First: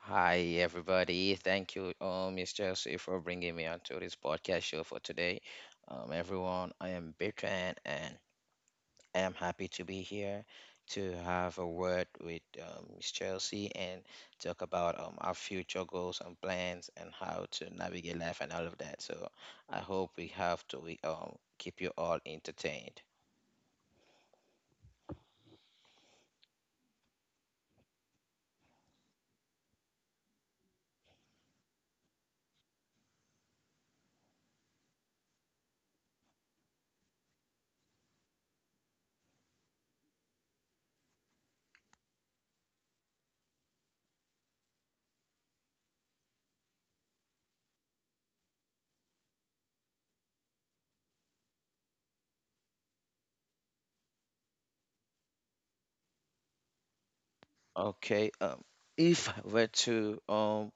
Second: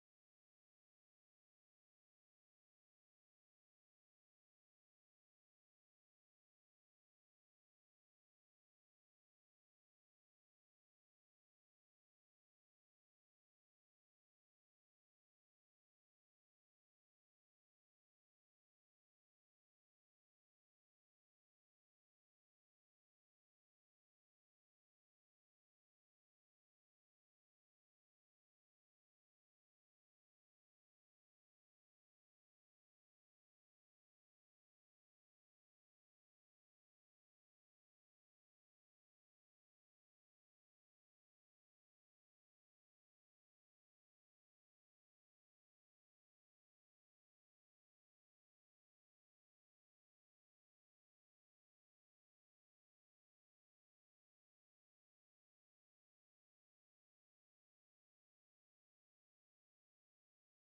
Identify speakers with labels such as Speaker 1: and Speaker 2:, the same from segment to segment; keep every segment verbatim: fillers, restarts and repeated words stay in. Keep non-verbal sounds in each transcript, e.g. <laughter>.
Speaker 1: Hi, everybody. Thank you, um, mister Jesse, for bringing me onto this podcast show for today. Um, everyone, I am Bertrand, and I am happy to be here to have a word with um, Miss Chelsea and talk about um, our future goals and plans and how to navigate life and all of that. So I hope we have to we, um, keep you all entertained. Okay, um, if I were to um,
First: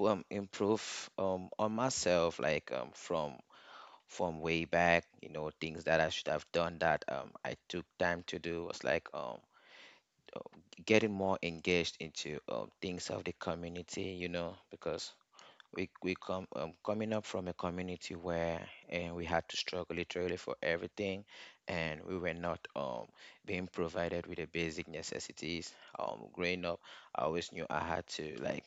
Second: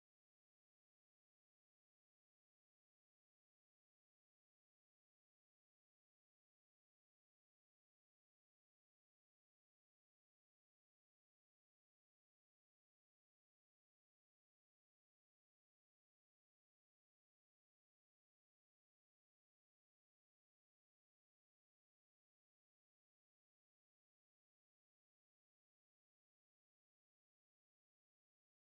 Speaker 1: um improve um on myself, like um from from way back, you know, things that I should have done that um, I took time to do was like um, uh, getting more engaged into um, things of the community, you know, because we we come um, coming up from a community where and we had to struggle literally for everything, and we were not um being provided with the basic necessities. Um, growing up, I always knew I had to like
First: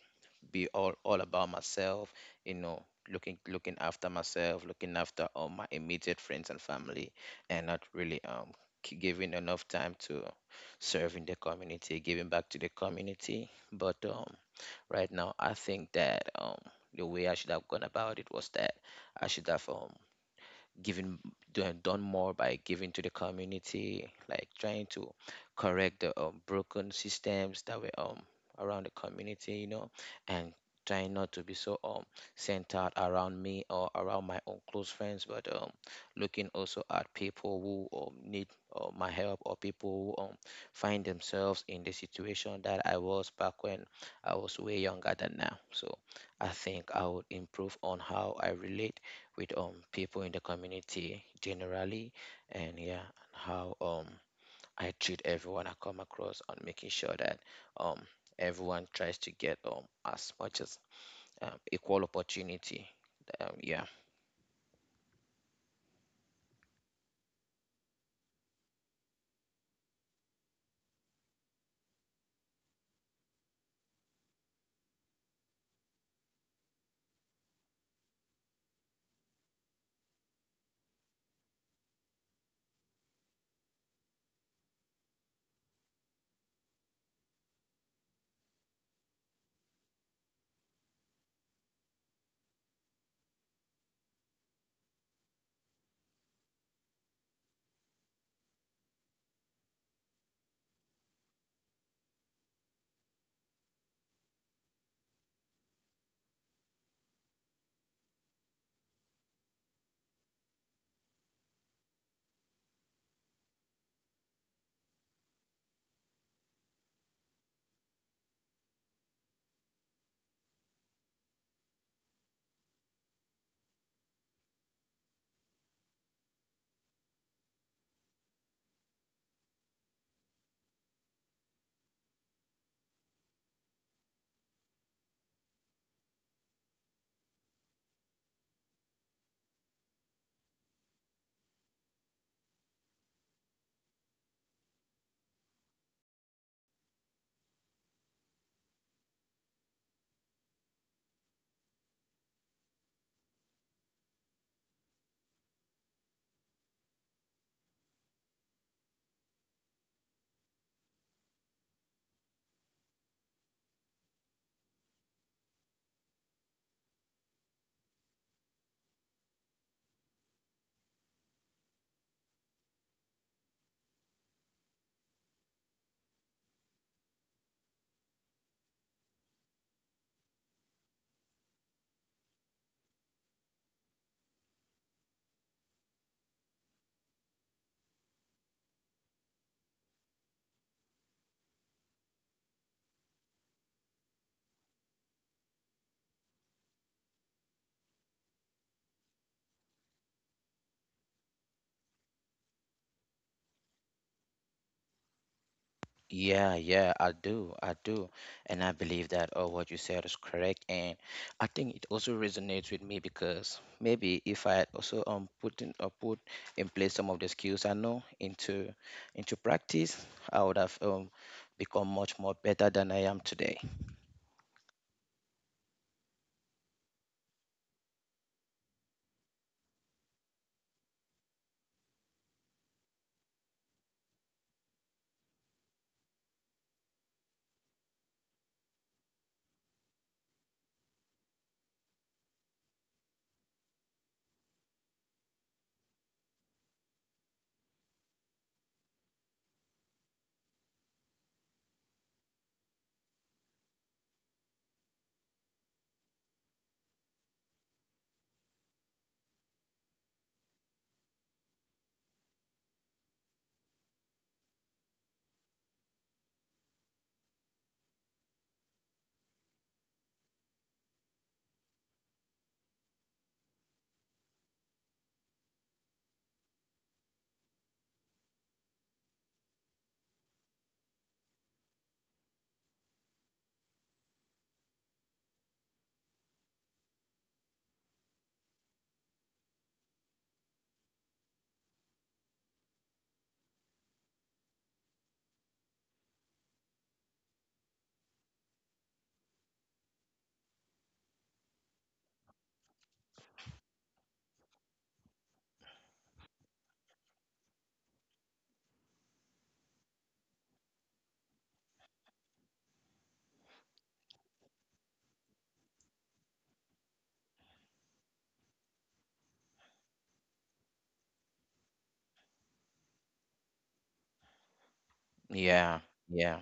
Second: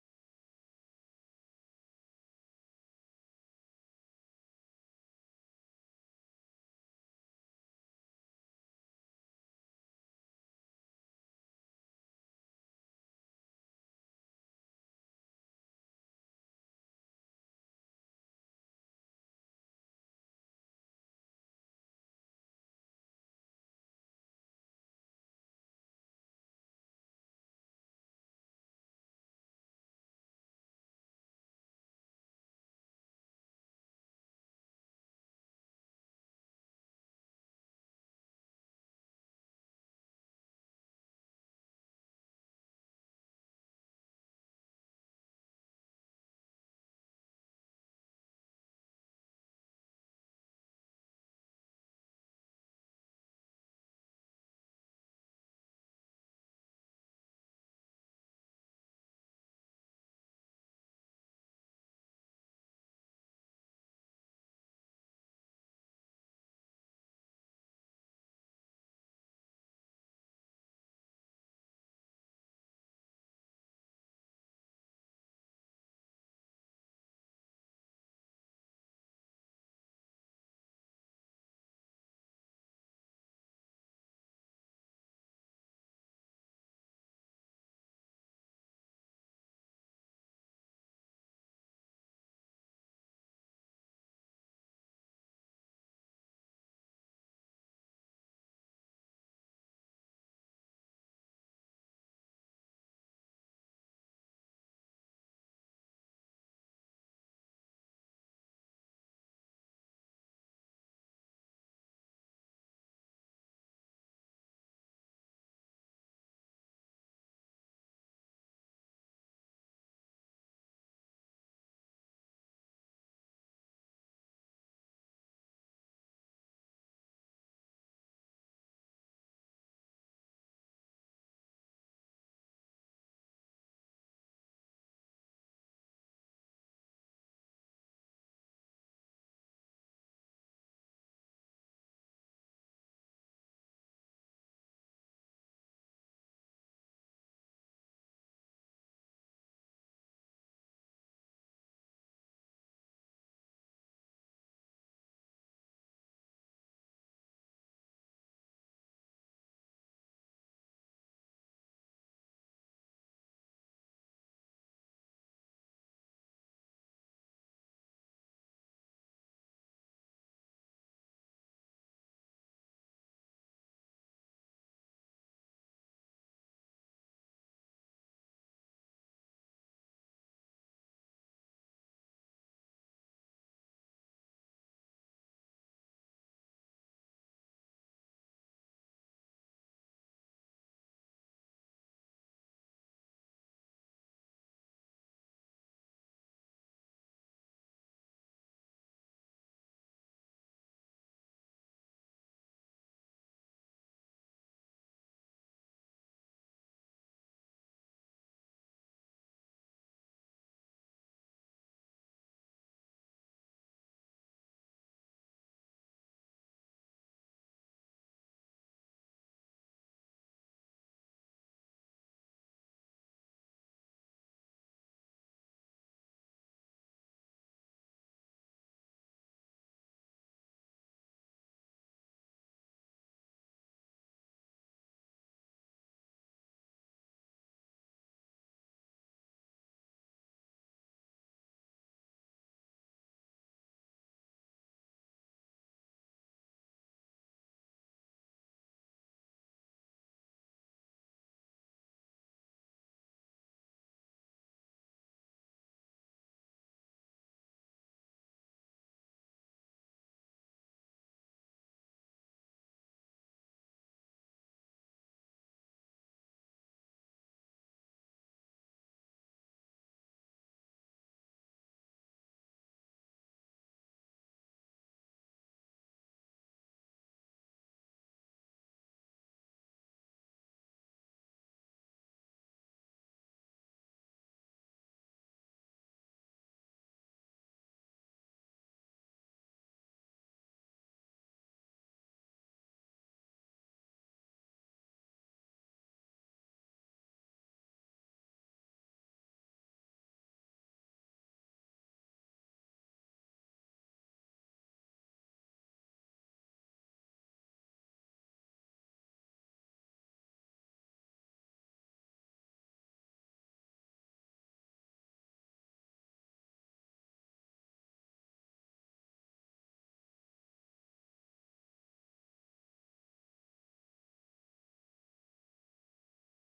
Speaker 1: be all all about myself. You know, looking looking after myself, looking after all my immediate friends and family, and not really um k- giving enough time to serving the community, giving back to the community. But um, right now I think that um the way I should have gone about it was that I should have um given do- done more by giving to the community, like trying to correct the um, broken systems that were um around the community, you know, and trying not to be so um centered around me or around my own close friends, but um looking also at people who um, need uh, my help or people who um find themselves in the situation that I was back when I was way younger than now. So I think I would improve on how I relate with um people in the community generally, and yeah, and how um I treat everyone I come across on making sure that um everyone tries to get um as much as um, equal opportunity. Um, yeah. Yeah, yeah, I do. I do. And I believe that uh, what you said is correct. And I think it also resonates with me because maybe if I had also um put in uh, put in place some of the skills I know into into practice, I would have um become much more better than I am today. Yeah, yeah,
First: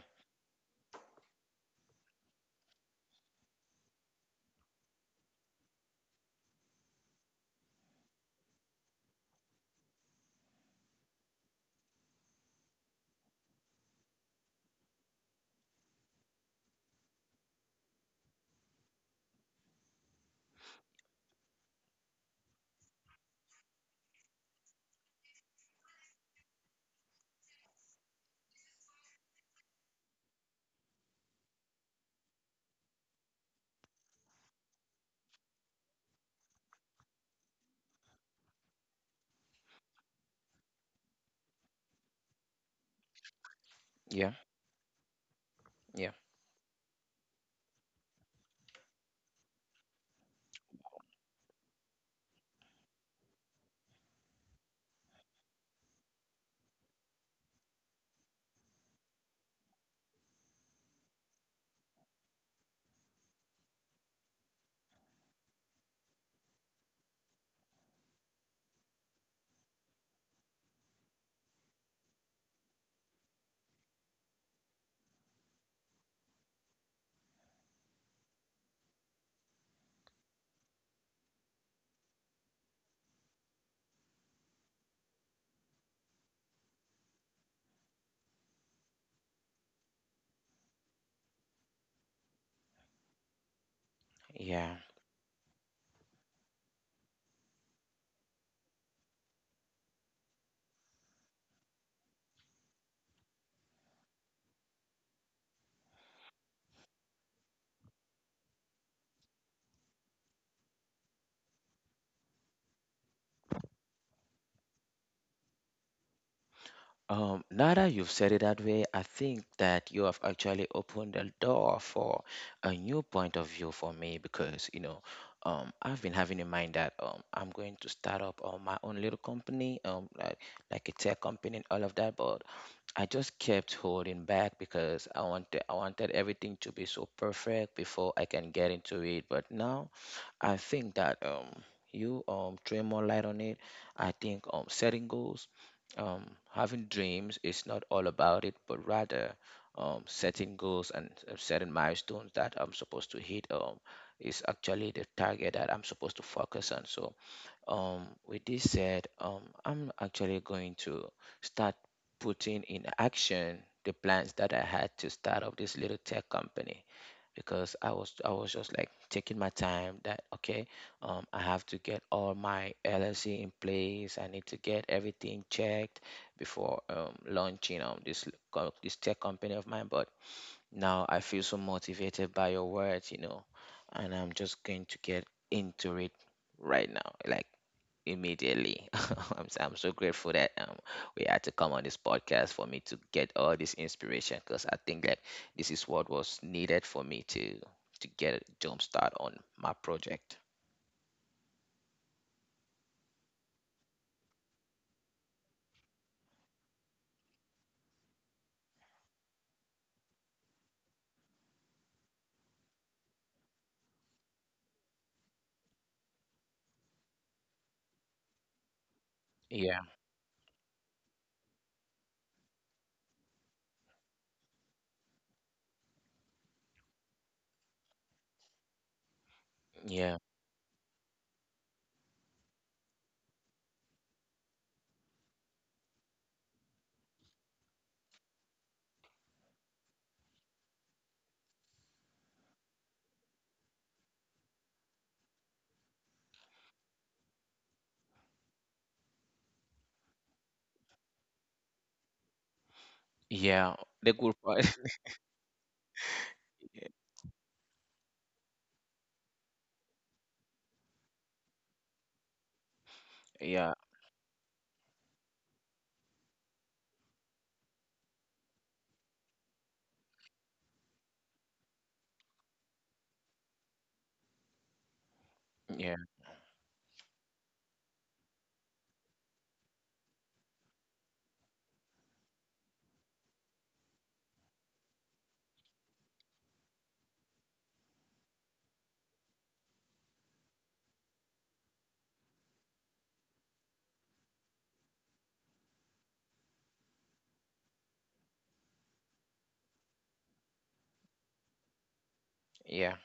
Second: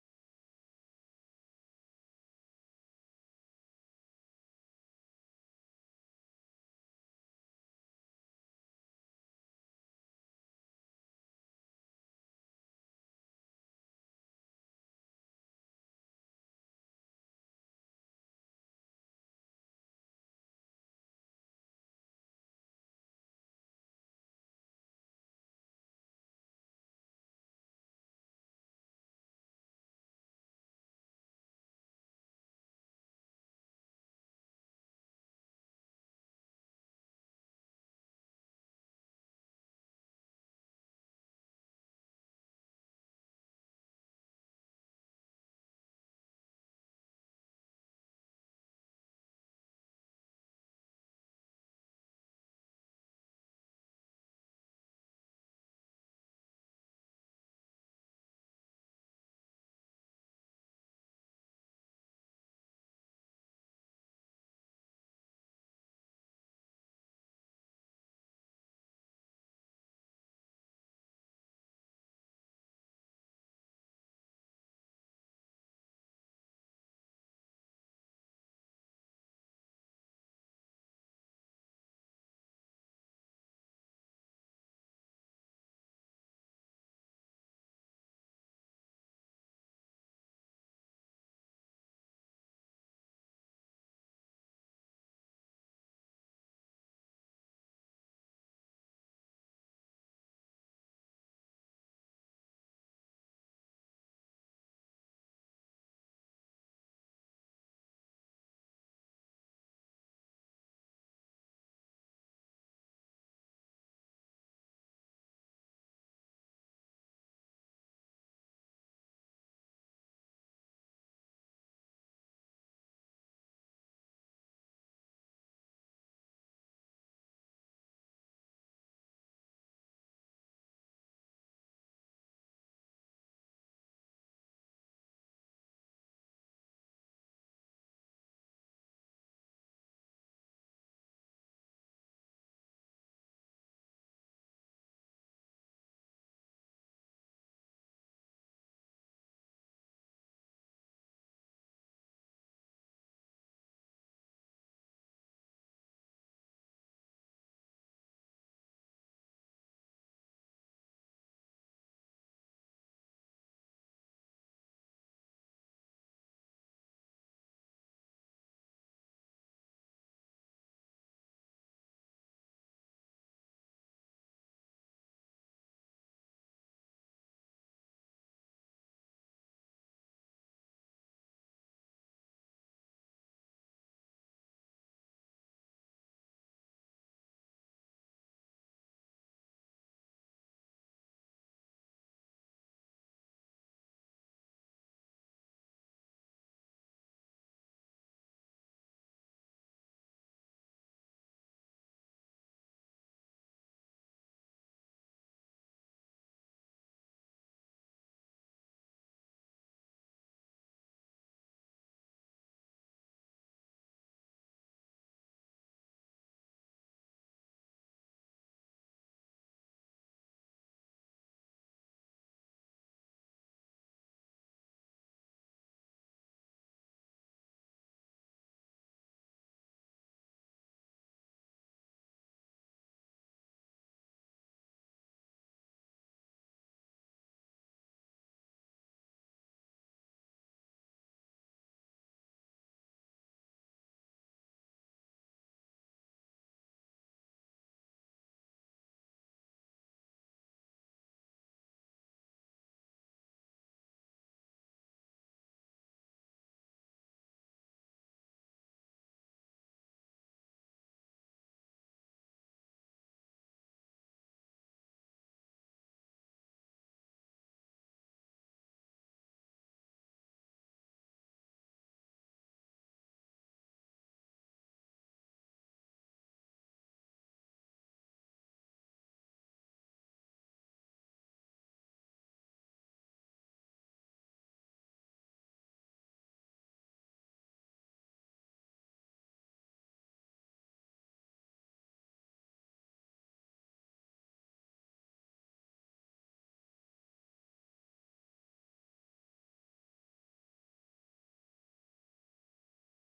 Speaker 1: yeah, yeah, yeah. Um, now that you've said it that way, I think that you have actually opened the door for a new point of view for me because, you know, um, I've been having in mind that um, I'm going to start up um, my own little company, um, like like a tech company and all of that, but I just kept holding back because I wanted I wanted everything to be so perfect before I can get into it. But now, I think that um, you um, throw more light on it. I think um, setting goals um, having dreams is not all about it, but rather um, setting goals and uh, setting milestones that I'm supposed to hit um, is actually the target that I'm supposed to focus on. So, um, with this said, um, I'm actually going to start putting in action the plans that I had to start up this little tech company because I was I was just like taking my time that okay um I have to get all my L L C in place. I need to get everything checked before um launching um this l- co- this tech company of mine. But now I feel so motivated by your words, you know, and I'm just going to get into it right now, like immediately. <laughs> I'm, s- I'm so grateful that um, we had to come on this podcast for me to get all this inspiration because I think that this is what was needed for me to to get a jump start on my project. Yeah, yeah, yeah. The good part. <laughs> Yeah, yeah, yeah.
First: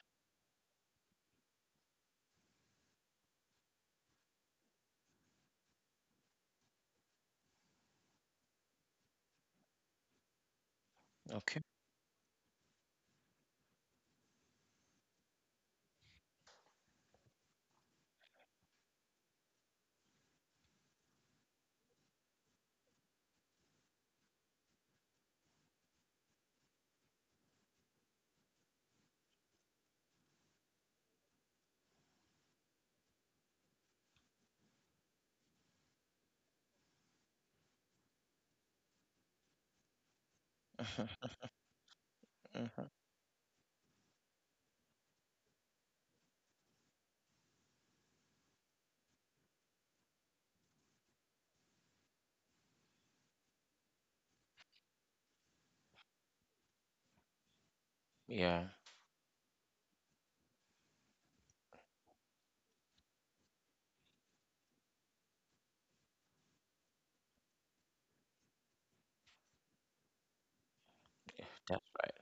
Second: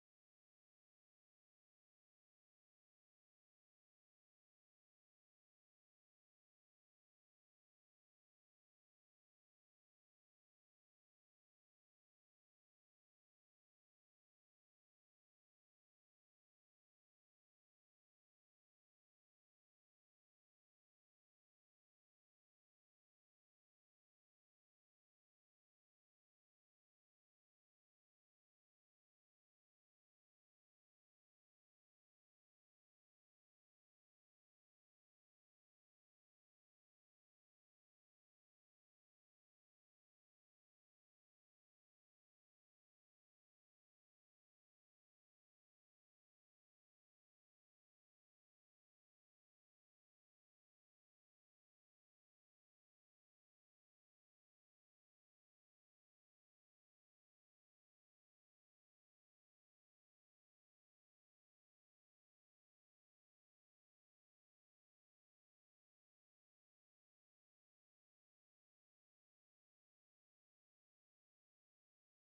Speaker 1: Okay. <laughs> Mhm, mhm. Yeah, that's right.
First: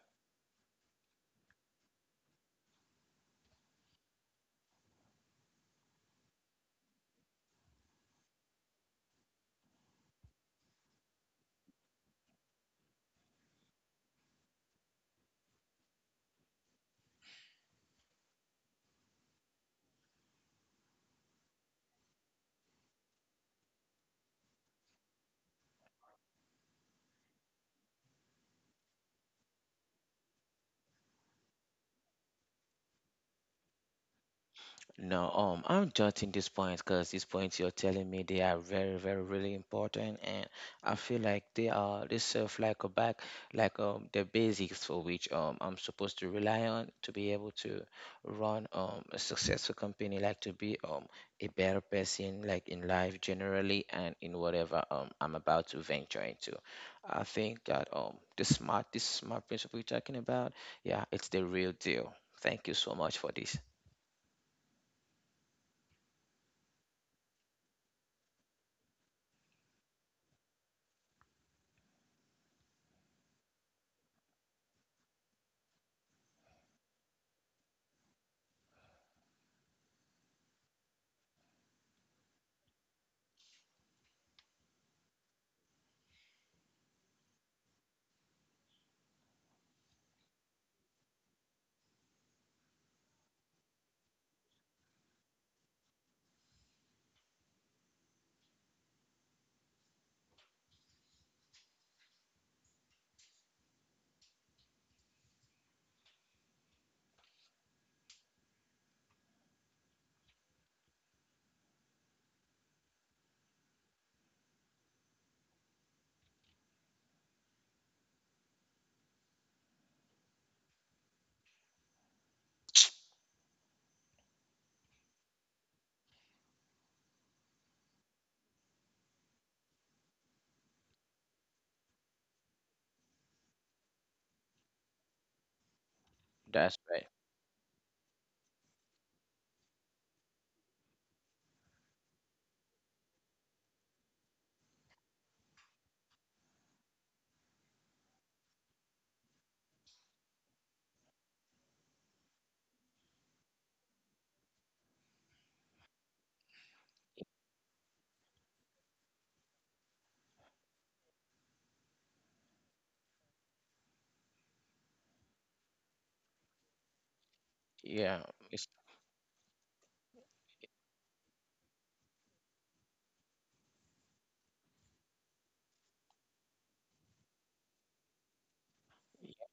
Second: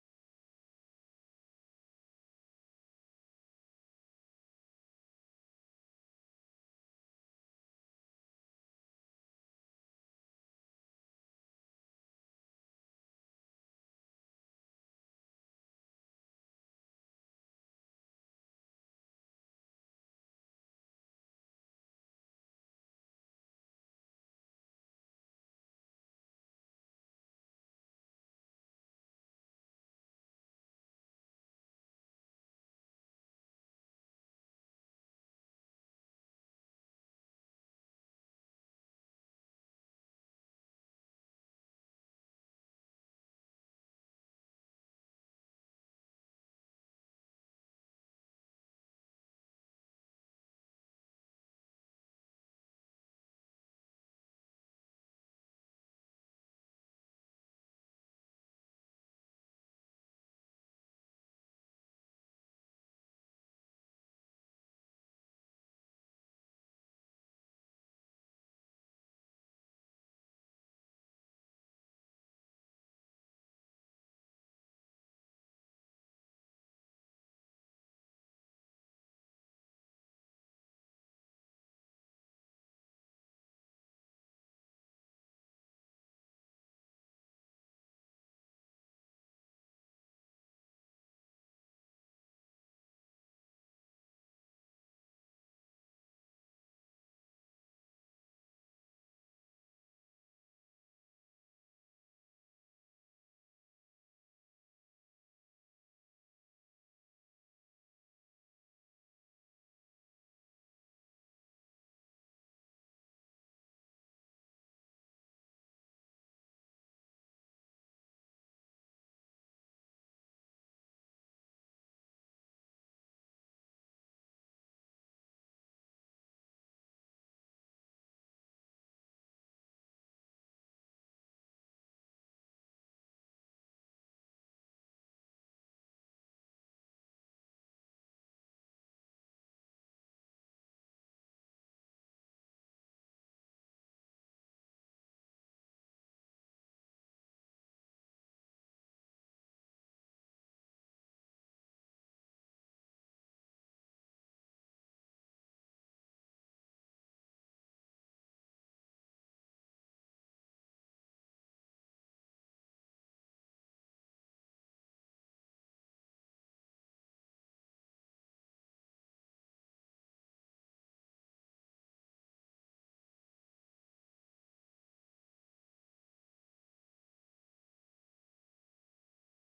Speaker 1: No, um, I'm jotting these points because these points you're telling me, they are very, very, really important, and I feel like they are they serve like a back, like um the basics for which um I'm supposed to rely on to be able to run um a successful company, like to be um a better person, like in life generally and in whatever um I'm about to venture into. I think that um the smart this smart principle you're talking about, yeah, it's the real deal. Thank you so much for this. That's right. Yeah, it's, yeah,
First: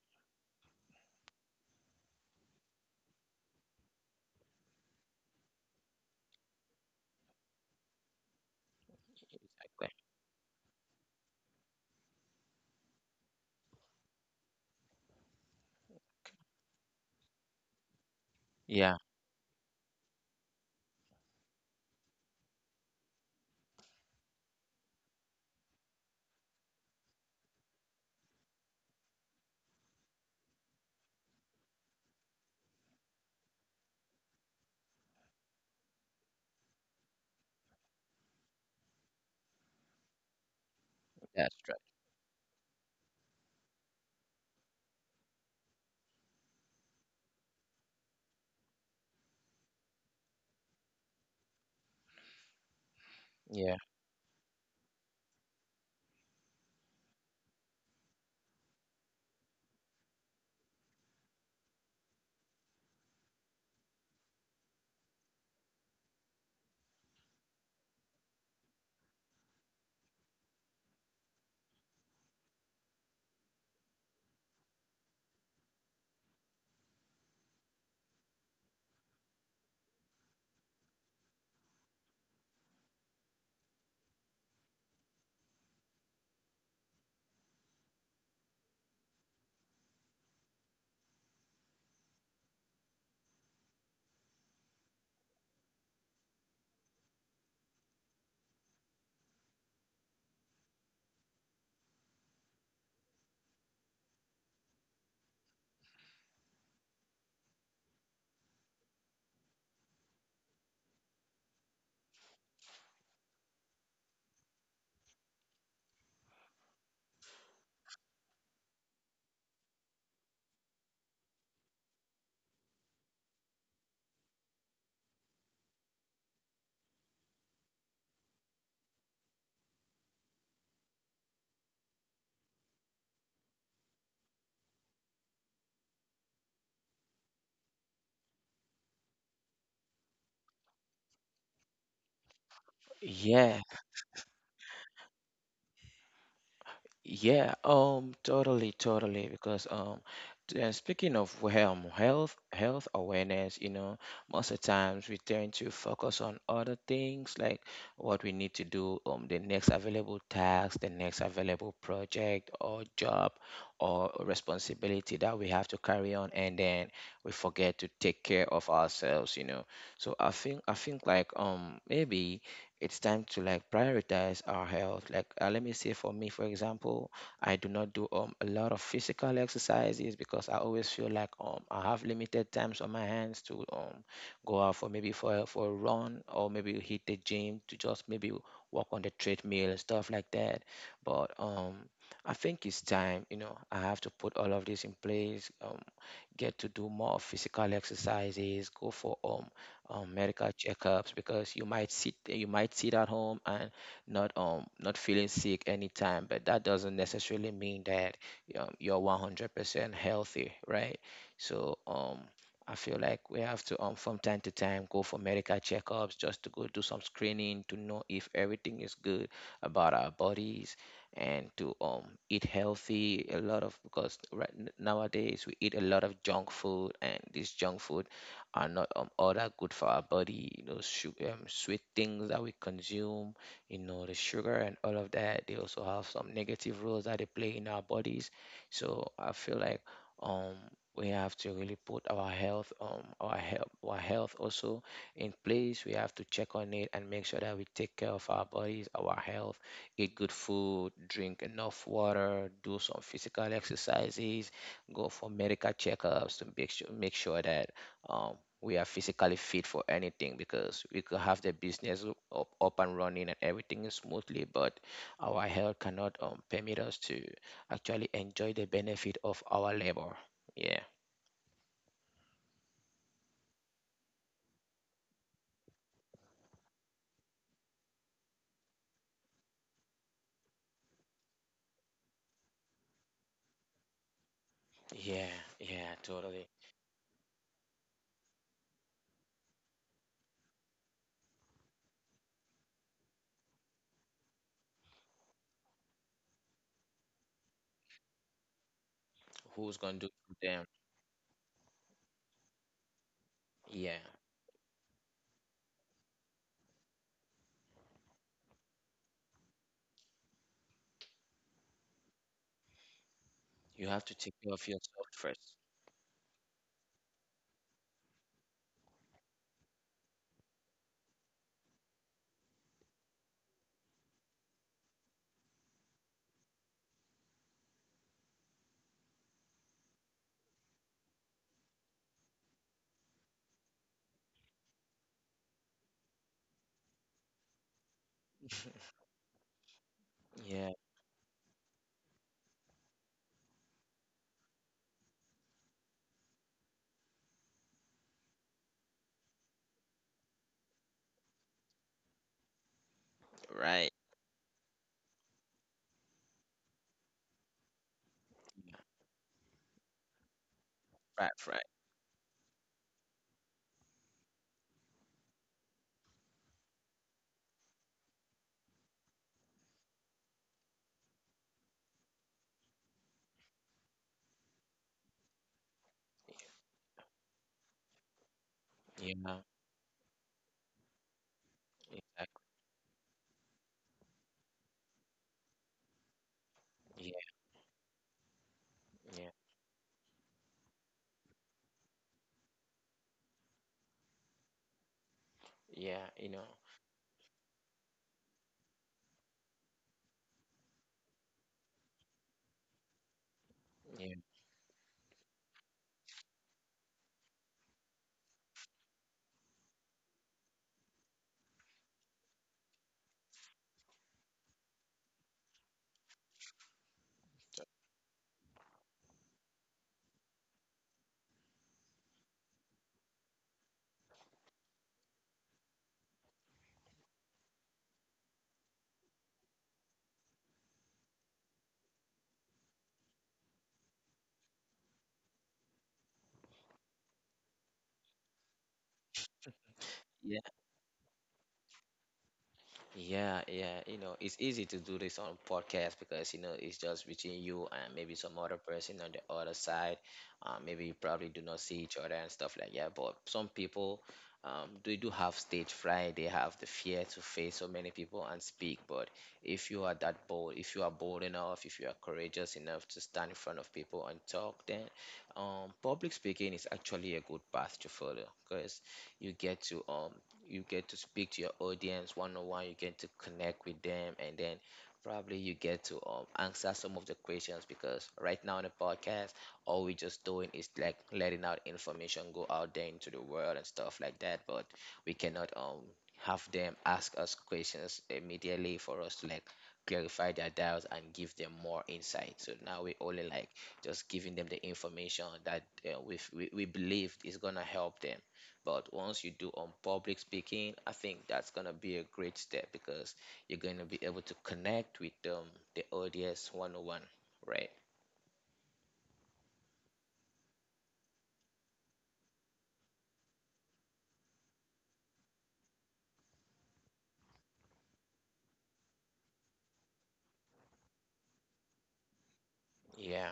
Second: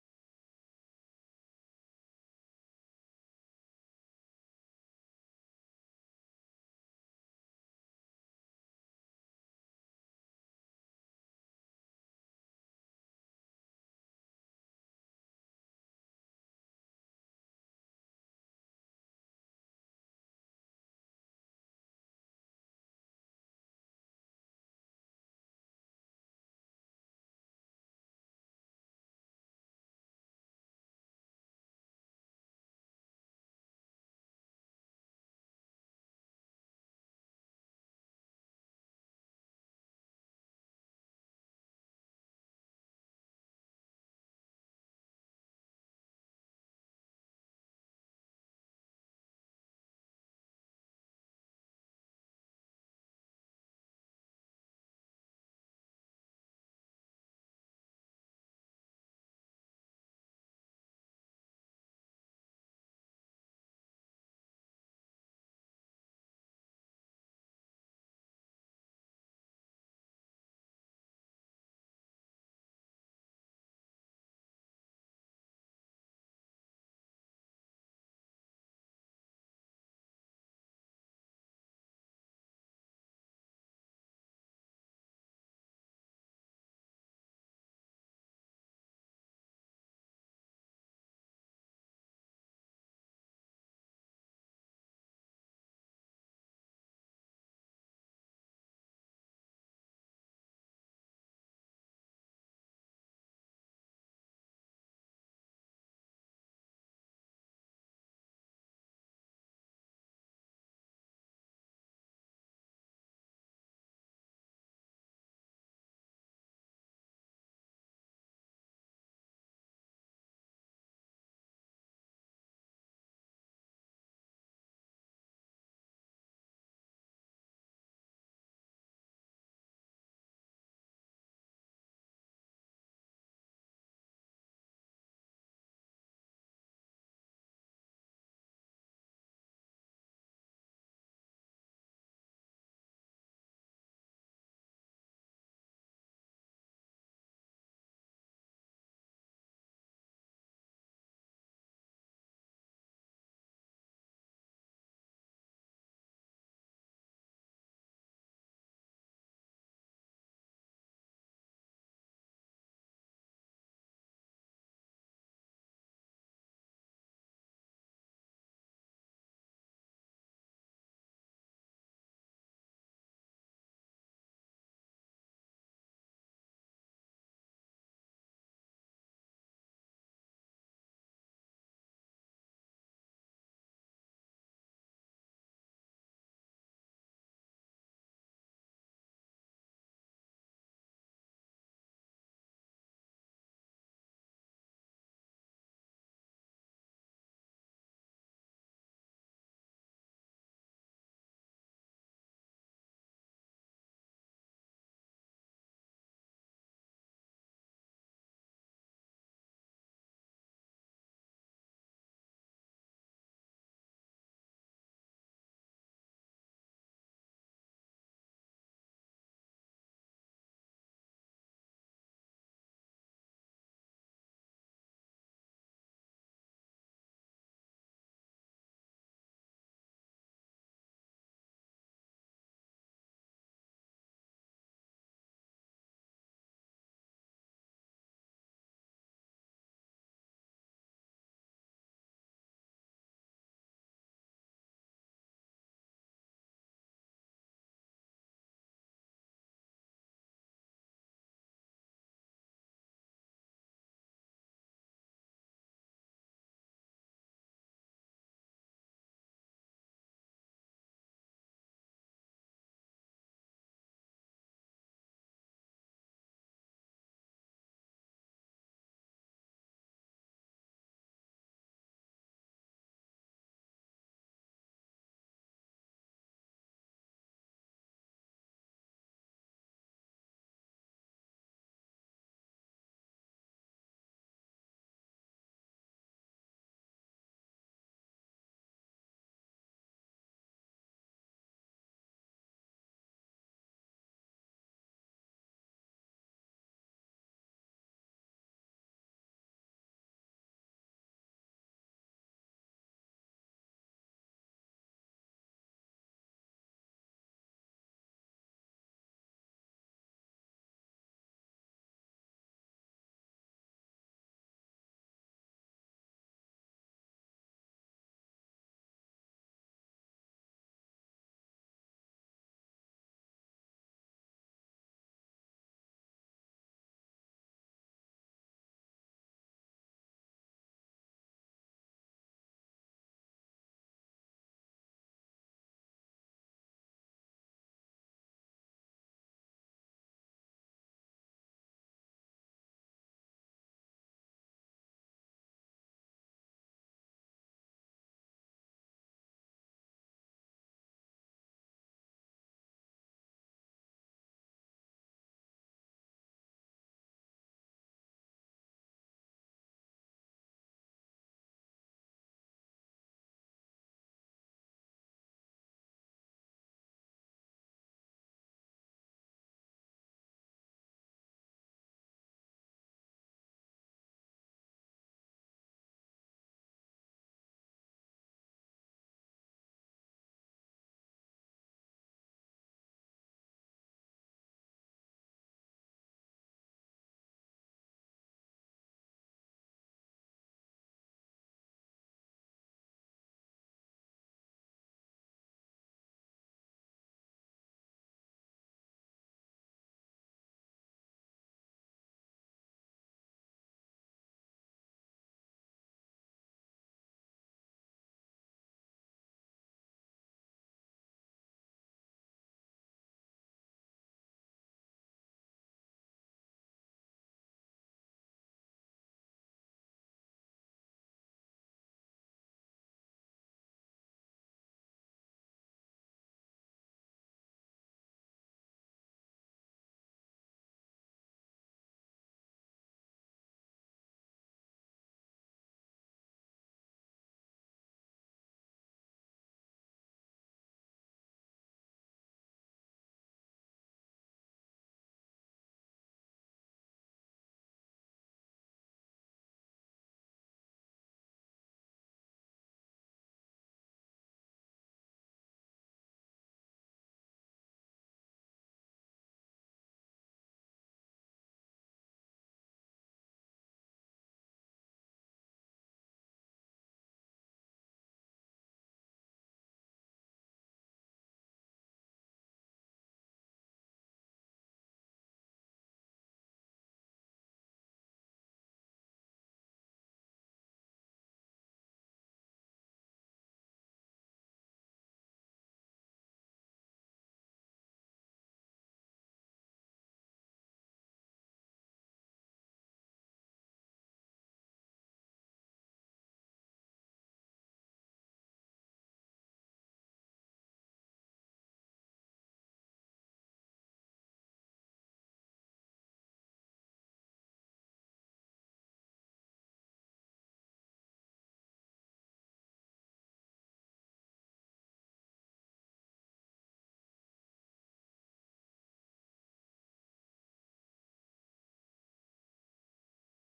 Speaker 1: exactly. Yeah, that's right. Yeah, yeah, yeah, um, totally, totally. Because um, t- uh, speaking of um, health, health awareness, you know, most of the times we tend to focus on other things like what we need to do, um, the next available task, the next available project or job or responsibility that we have to carry on, and then we forget to take care of ourselves, you know. So I think I think like um maybe it's time to like prioritize our health. Like, uh, let me say for me, for example, I do not do um a lot of physical exercises because I always feel like um I have limited times on my hands to um go out for maybe for a- for a run or maybe hit the gym to just maybe walk on the treadmill and stuff like that. But um I think it's time, you know, I have to put all of this in place. Um, get to do more physical exercises, go for um um, medical checkups because you might sit you might sit at home and not um not feeling sick anytime, but that doesn't necessarily mean that um, you're one hundred percent healthy, right? So um, I feel like we have to um from time to time go for medical checkups, just to go do some screening to know if everything is good about our bodies and to um eat healthy a lot of because right n- nowadays we eat a lot of junk food, and this junk food are not um, all that good for our body. You know, su- um, sweet things that we consume, you know, the sugar and all of that. They also have some negative roles that they play in our bodies. So I feel like um we have to really put our health um our health our health also in place. We have to check on it and make sure that we take care of our bodies, our health, eat good food, drink enough water, do some physical exercises, go for medical checkups to make sure make sure that um we are physically fit for anything because we could have the business up, up and running and everything is smoothly, but our health cannot um, permit us to actually enjoy the benefit of our labor. Yeah, yeah, yeah, totally. Who's gonna do it for them? Yeah, you have to take care of yourself first. <laughs> Yeah, right. Yeah, right, right. Yeah, exactly. Yeah, yeah, yeah, you know, yeah. Yeah, yeah, you know, it's easy to do this on podcast because you know it's just between you and maybe some other person on the other side. Uh, maybe you probably do not see each other and stuff like that. But some people, um, they do have stage fright. They have the fear to face so many people and speak. But if you are that bold, if you are bold enough, if you are courageous enough to stand in front of people and talk, then um, public speaking is actually a good path to follow because you get to um, you get to speak to your audience one on one, you get to connect with them, and then probably you get to um, answer some of the questions because right now in the podcast, all we're just doing is like letting out information go out there into the world and stuff like that, but we cannot um have them ask us questions immediately for us to like clarify their doubts and give them more insight. So now we only like just giving them the information that uh, we, we we believe is gonna help them. But once you do on public speaking, I think that's gonna be a great step because you're gonna be able to connect with um, the audience one on one, right? Yeah,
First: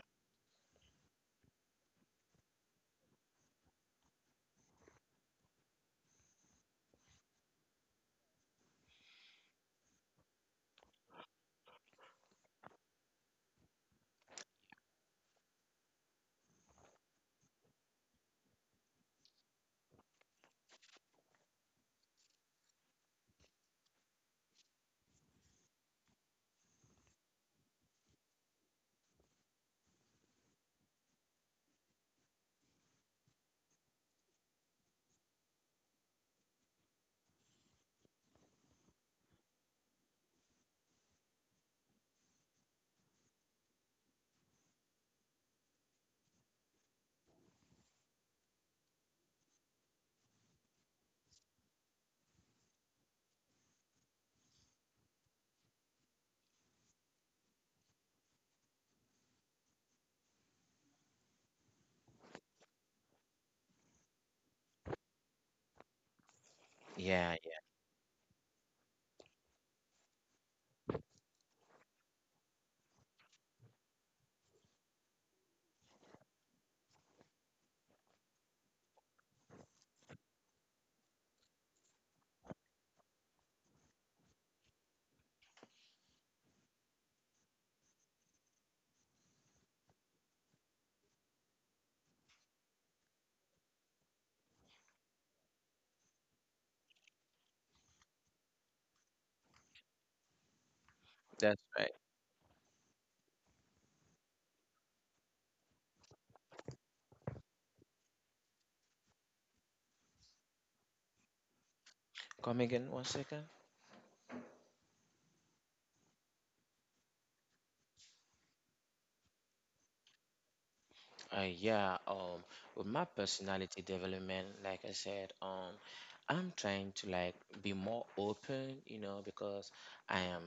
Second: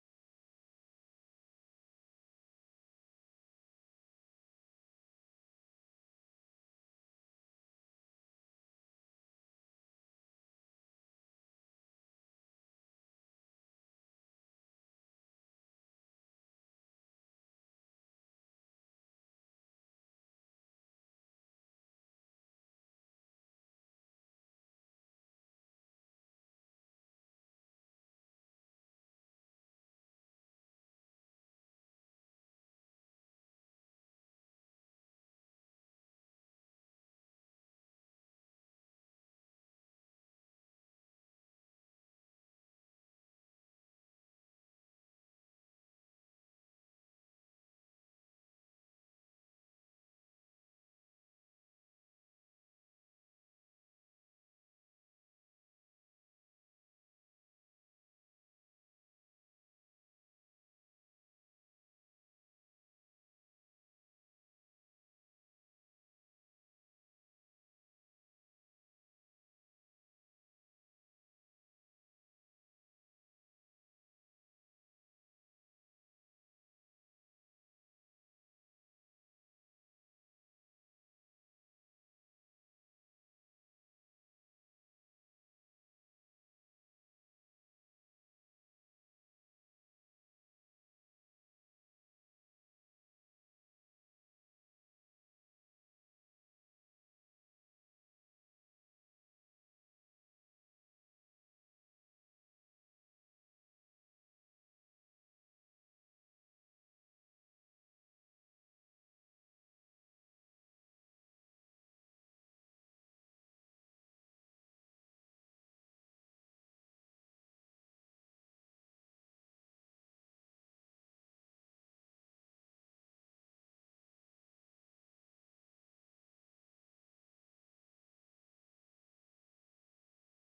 Speaker 1: yeah, yeah, that's right. Come again one second. Uh, yeah, um, with my personality development, like I said, um, I'm trying to like be more open, you know, because I am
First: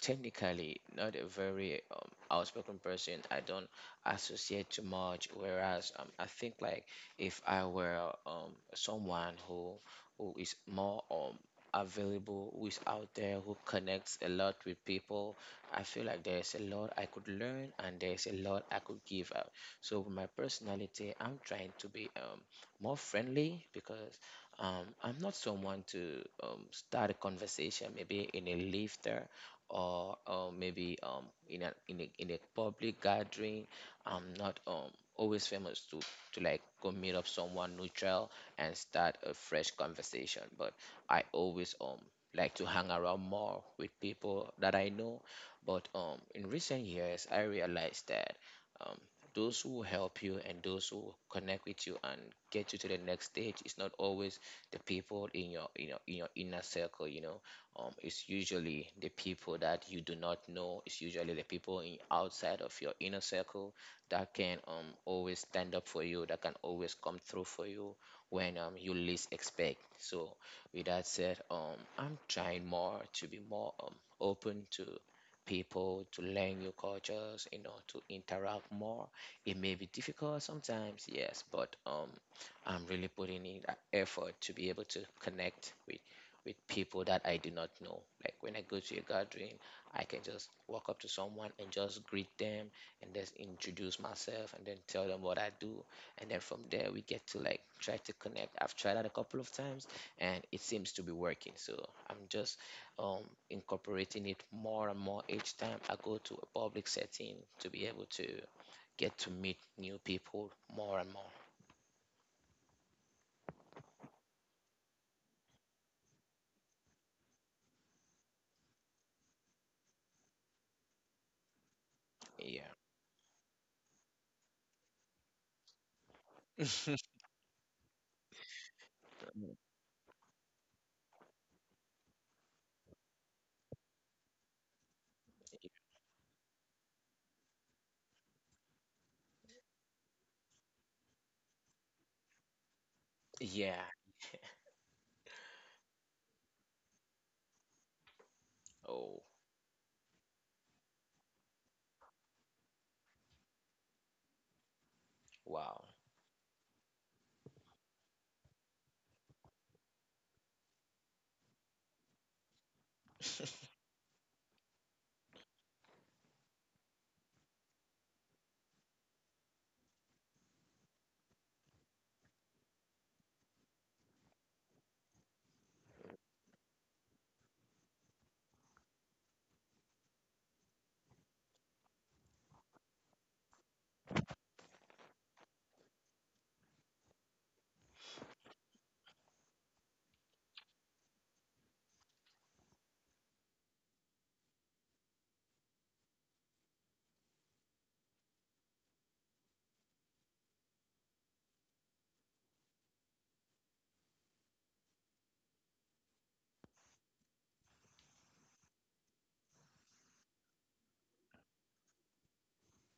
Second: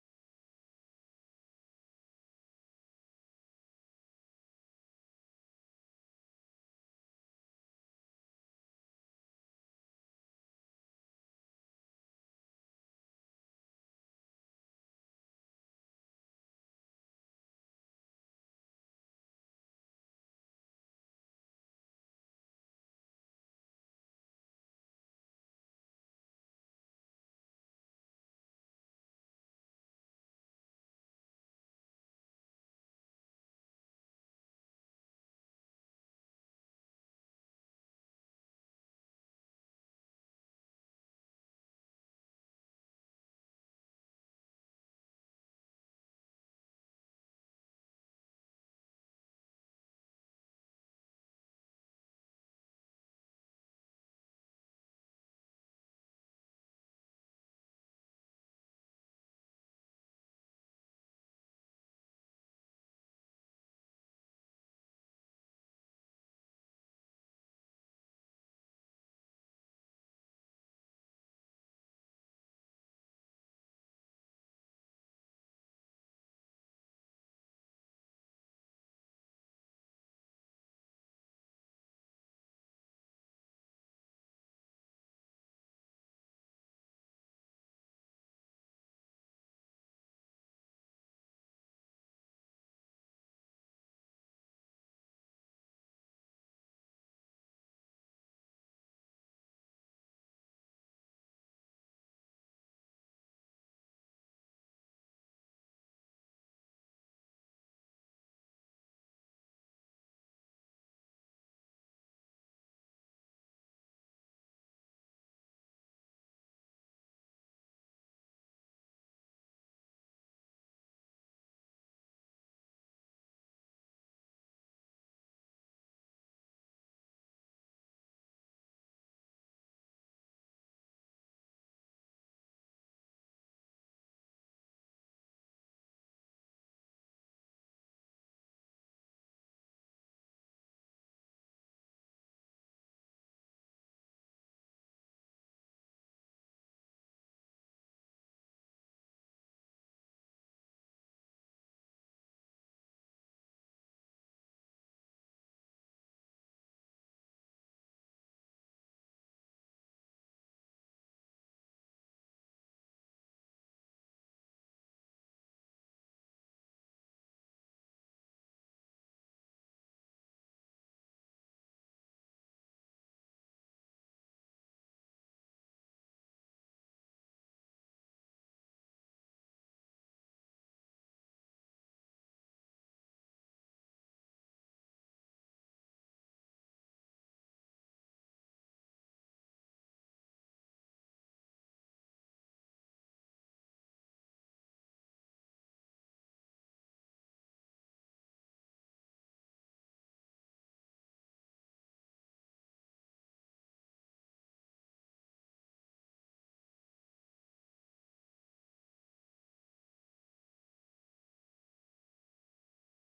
Speaker 1: technically not a very um, outspoken person. I don't associate too much. Whereas, um, I think like if I were um someone who who is more um available, who is out there, who connects a lot with people, I feel like there's a lot I could learn and there's a lot I could give. uh, so with my personality, I'm trying to be um, more friendly, because um, I'm not someone to um, start a conversation maybe in a lifter or uh, maybe um, in a in a in a public gathering. I'm not um, always famous to to like go meet up someone neutral and start a fresh conversation. But I always um like to hang around more with people that I know. But um, in recent years, I realized that um, those who help you and those who connect with you and get you to the next stage, it's not always the people in your you know in your inner circle, you know. Um it's usually the people that you do not know. It's usually the people in outside of your inner circle that can um always stand up for you, that can always come through for you when um you least expect. So with that said, um I'm trying more to be more um open to people, to learn new cultures, you know, to interact more. It may be difficult sometimes, yes, but um, I'm really putting in that effort to be able to connect with with people that I do not know. Like when I go to a gathering, I can just walk up to someone and just greet them and just introduce myself and then tell them what I do. And then from there, we get to like try to connect. I've tried that a couple of times and it seems to be working. So I'm just um, incorporating it more and more each time I go to a public setting to be able to get to meet new people more and more. Yeah. <laughs> Yeah. Oh, wow.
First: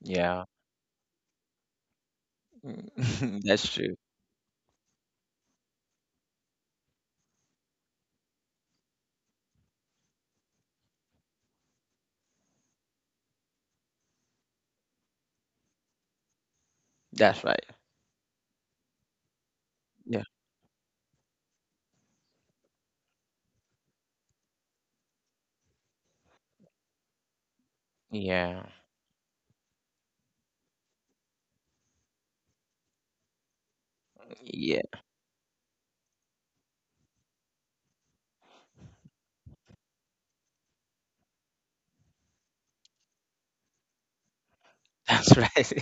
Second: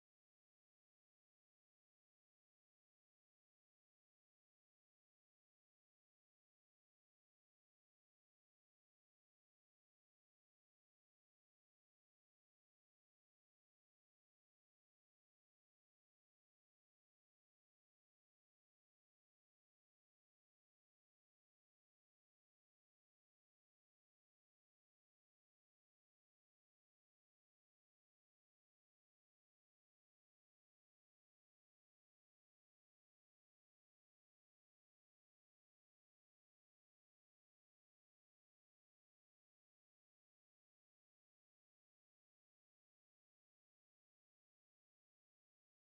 Speaker 1: Yeah, <laughs> that's true. That's right. Yeah. Yeah, yeah, <laughs> that's right.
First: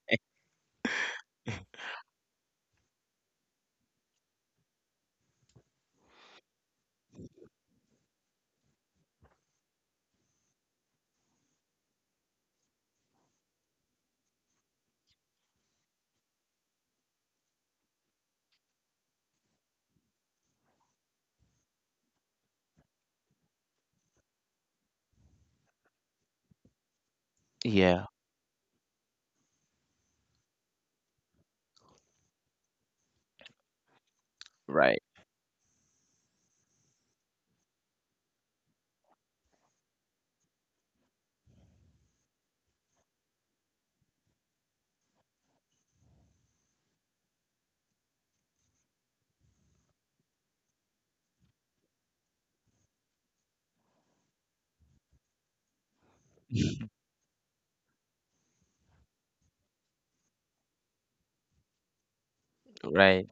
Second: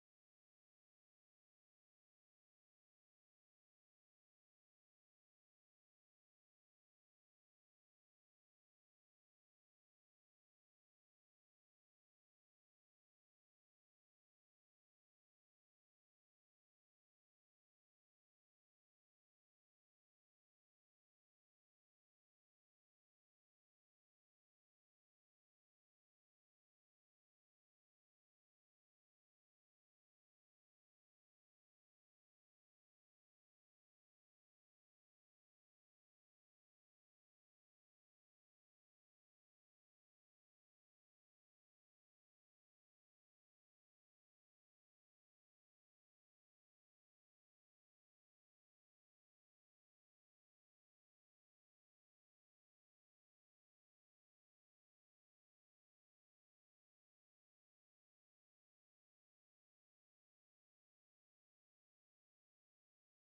Speaker 1: <laughs> Yeah, right, <laughs> right.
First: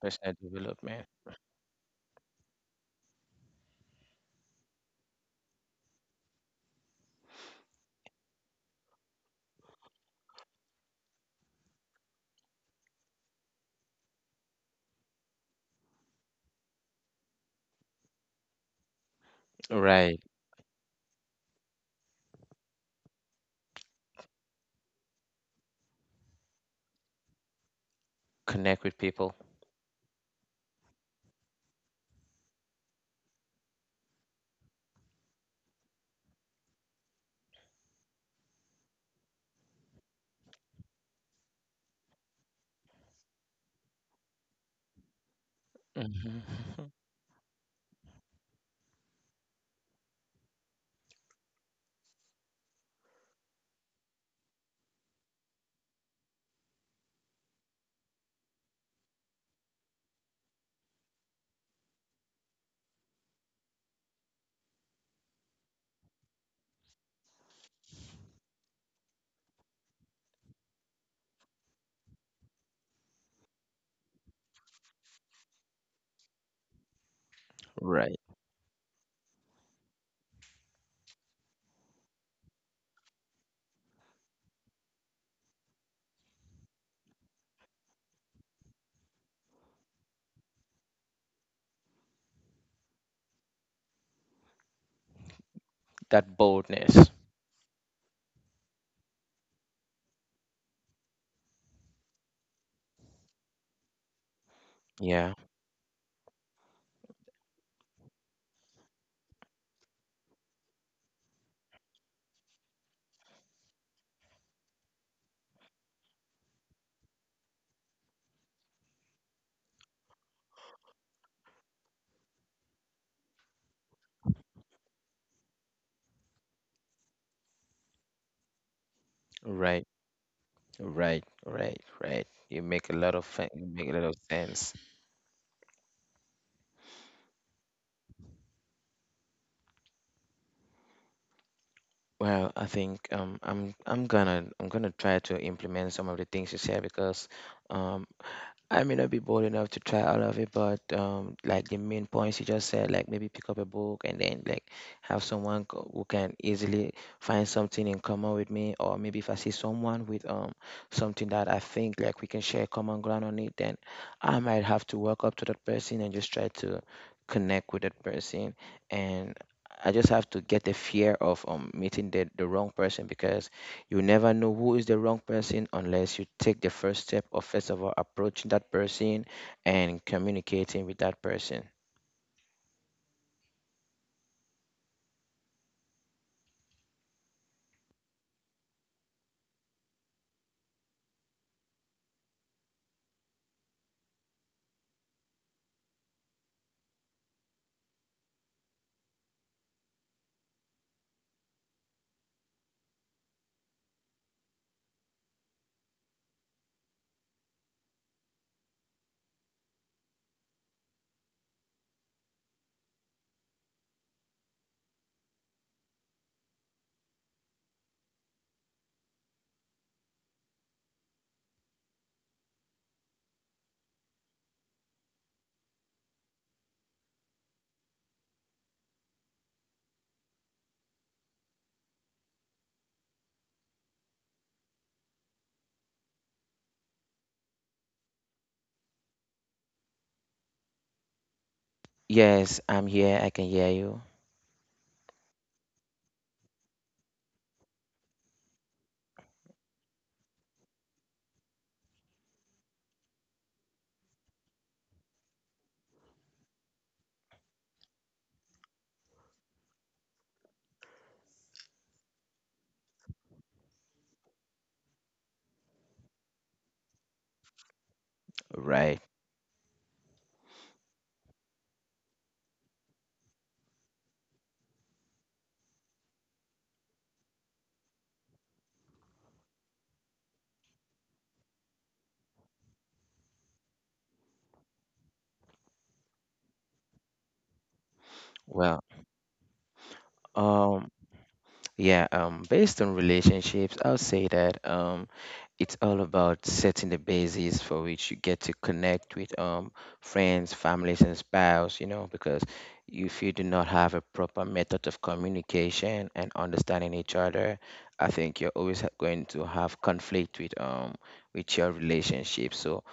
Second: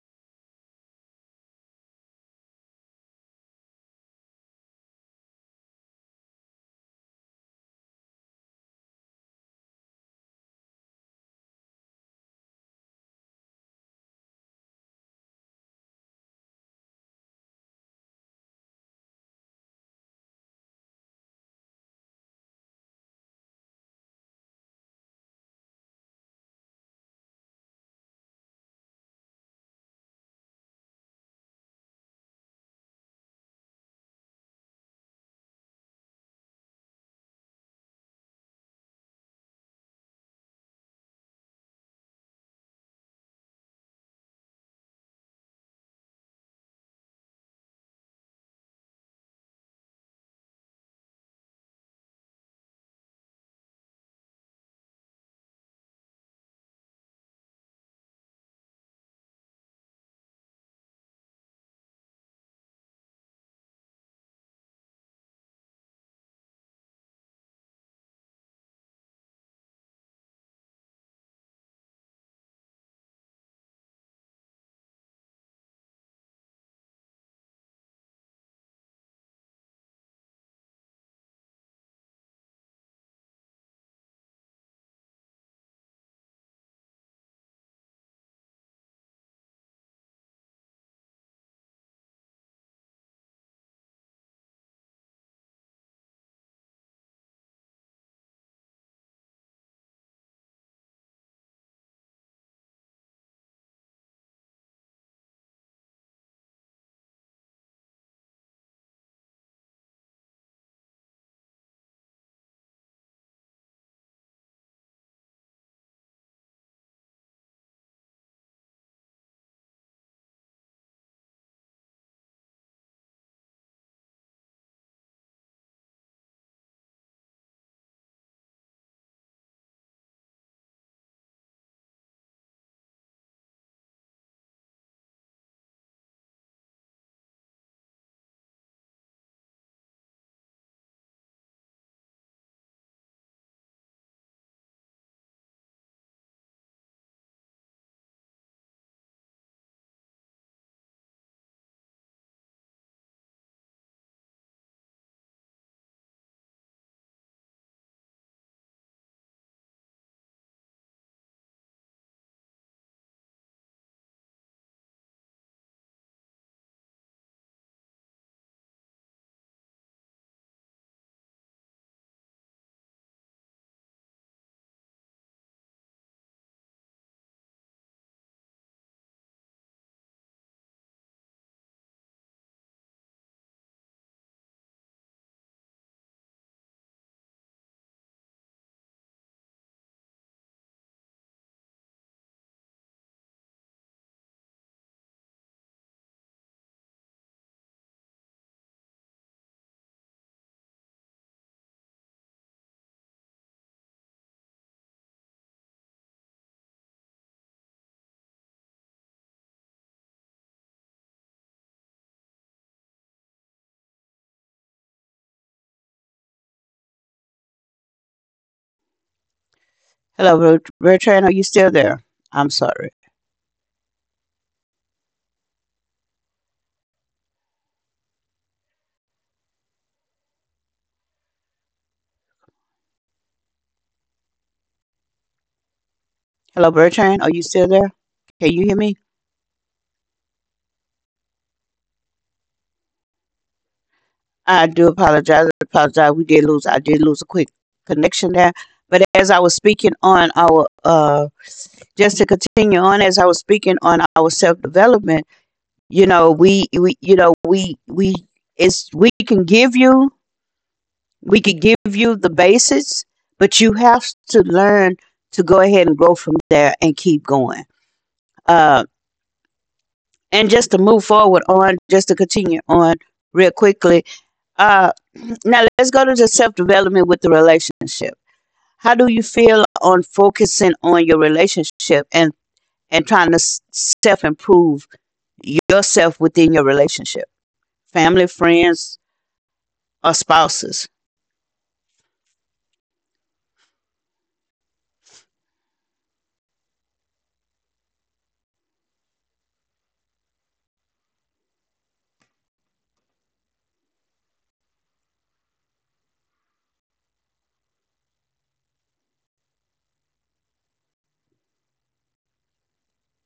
Speaker 1: Personal development. Right. Connect with people. Hmm. <laughs> Right. That boldness. Yeah, right, right, right, right. You make a lot of fe- you make a lot of sense. Well, I think um, I'm I'm gonna I'm gonna try to implement some of the things you said, because um, I may not be bold enough to try all of it, but um, like the main points you just said, like maybe pick up a book and then like have someone co- who can easily find something in common with me, or maybe if I see someone with um something that I think like we can share common ground on it, then I might have to walk up to that person and just try to connect with that person and. I just have to get the fear of um, meeting the, the wrong person, because you never know who is the wrong person unless you take the first step of first of all approaching that person and communicating with that person.
Speaker 2: Hello, Ber- Bertrand, are you still there? I'm sorry. Hello, Bertrand, are you still there? Can you hear me?
Speaker 1: Yes, I'm here. I can
Speaker 2: I do
Speaker 1: hear you.
Speaker 2: apologize. I apologize. We did lose. I did lose a quick connection there. But as I was speaking on our, uh, just to continue on, as I was speaking on our self development, you know, we, we, you know, we, we, it's, we can give you, we could give you the basics, but you have to learn to go ahead and grow from there and keep going. Um,
Speaker 1: Right.
Speaker 2: and just to move forward on, just to continue on real quickly. Uh, Now let's go to the self development with the relationship. How do you feel on focusing on your relationship and and trying to self improve yourself within your relationship, family, friends,
Speaker 1: Well,
Speaker 2: or spouses?
Speaker 1: um, yeah, um, based on relationships, I'll say that um, it's all about setting the basis for which you get to connect with um, friends, families, and spouse, you know, because if you do not have a proper method of communication and understanding each other, I think you're always ha- going to have conflict with um with your relationship. So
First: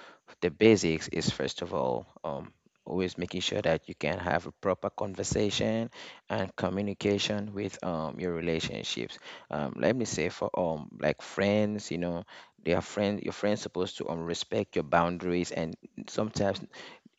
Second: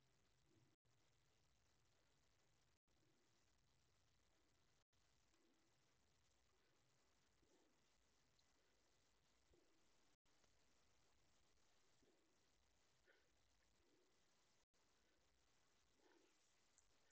Speaker 1: the basics is first of all um always making sure that you can have a proper conversation and communication with um your relationships. Um, let me say for um like friends, you know, their friend your friends supposed to um respect your boundaries. And sometimes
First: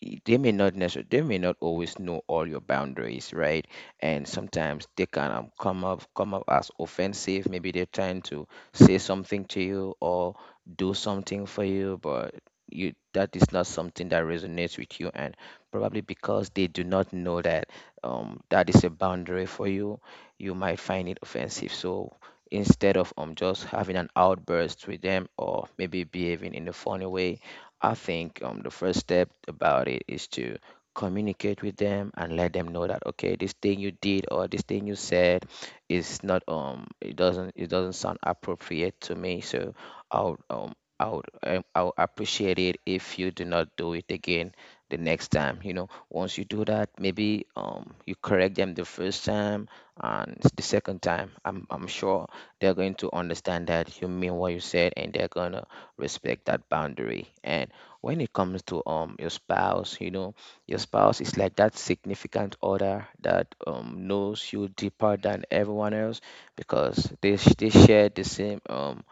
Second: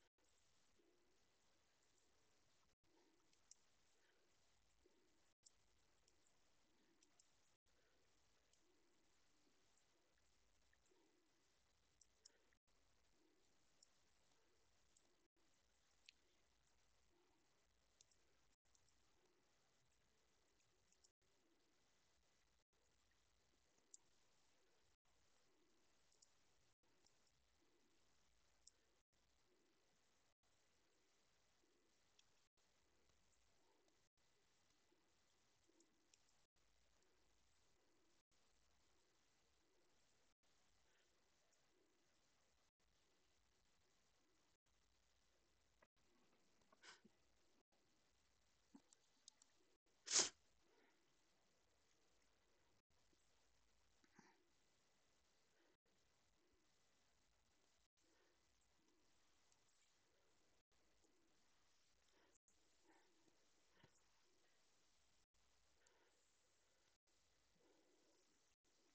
Speaker 1: y- they may not necessarily they may not always know all your boundaries, right? And sometimes they can um, come up come up as offensive. Maybe they're trying to say something to you or do something for you, but you, that is not something that resonates with you, and probably because they do not know that um that is a boundary for you, you might find it offensive. So instead of um just having an outburst with them or maybe behaving in a funny way, I think, um, the first step about it is to communicate with them and let them know that okay, this thing you did or this thing you said is not, um it doesn't it doesn't sound appropriate to me. So I'll um I would um, I would appreciate it if you do not do it again the next time. You know, once you do that, maybe um you correct them the first time and s- the second time. I'm I'm sure they're going to understand that you mean what you said, and they're gonna respect that boundary. And when it comes to um your spouse, you know, your spouse is like that significant other that um knows you deeper than everyone else, because they sh- they share the same um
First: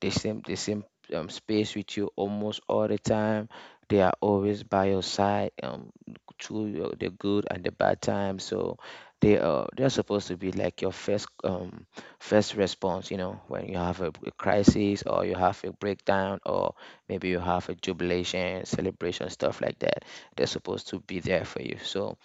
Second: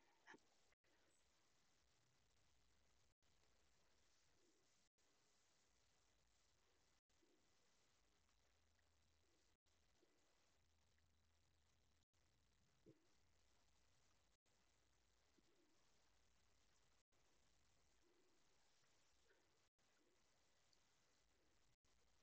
Speaker 1: the same the same um, space with you almost all the time. They are always by your side, um through your, the good and the bad times. So they are they're supposed to be like your first um first response, you know, when you have a, a crisis, or you have a breakdown, or maybe you have a jubilation, celebration, stuff like that. They're supposed to be there for you. So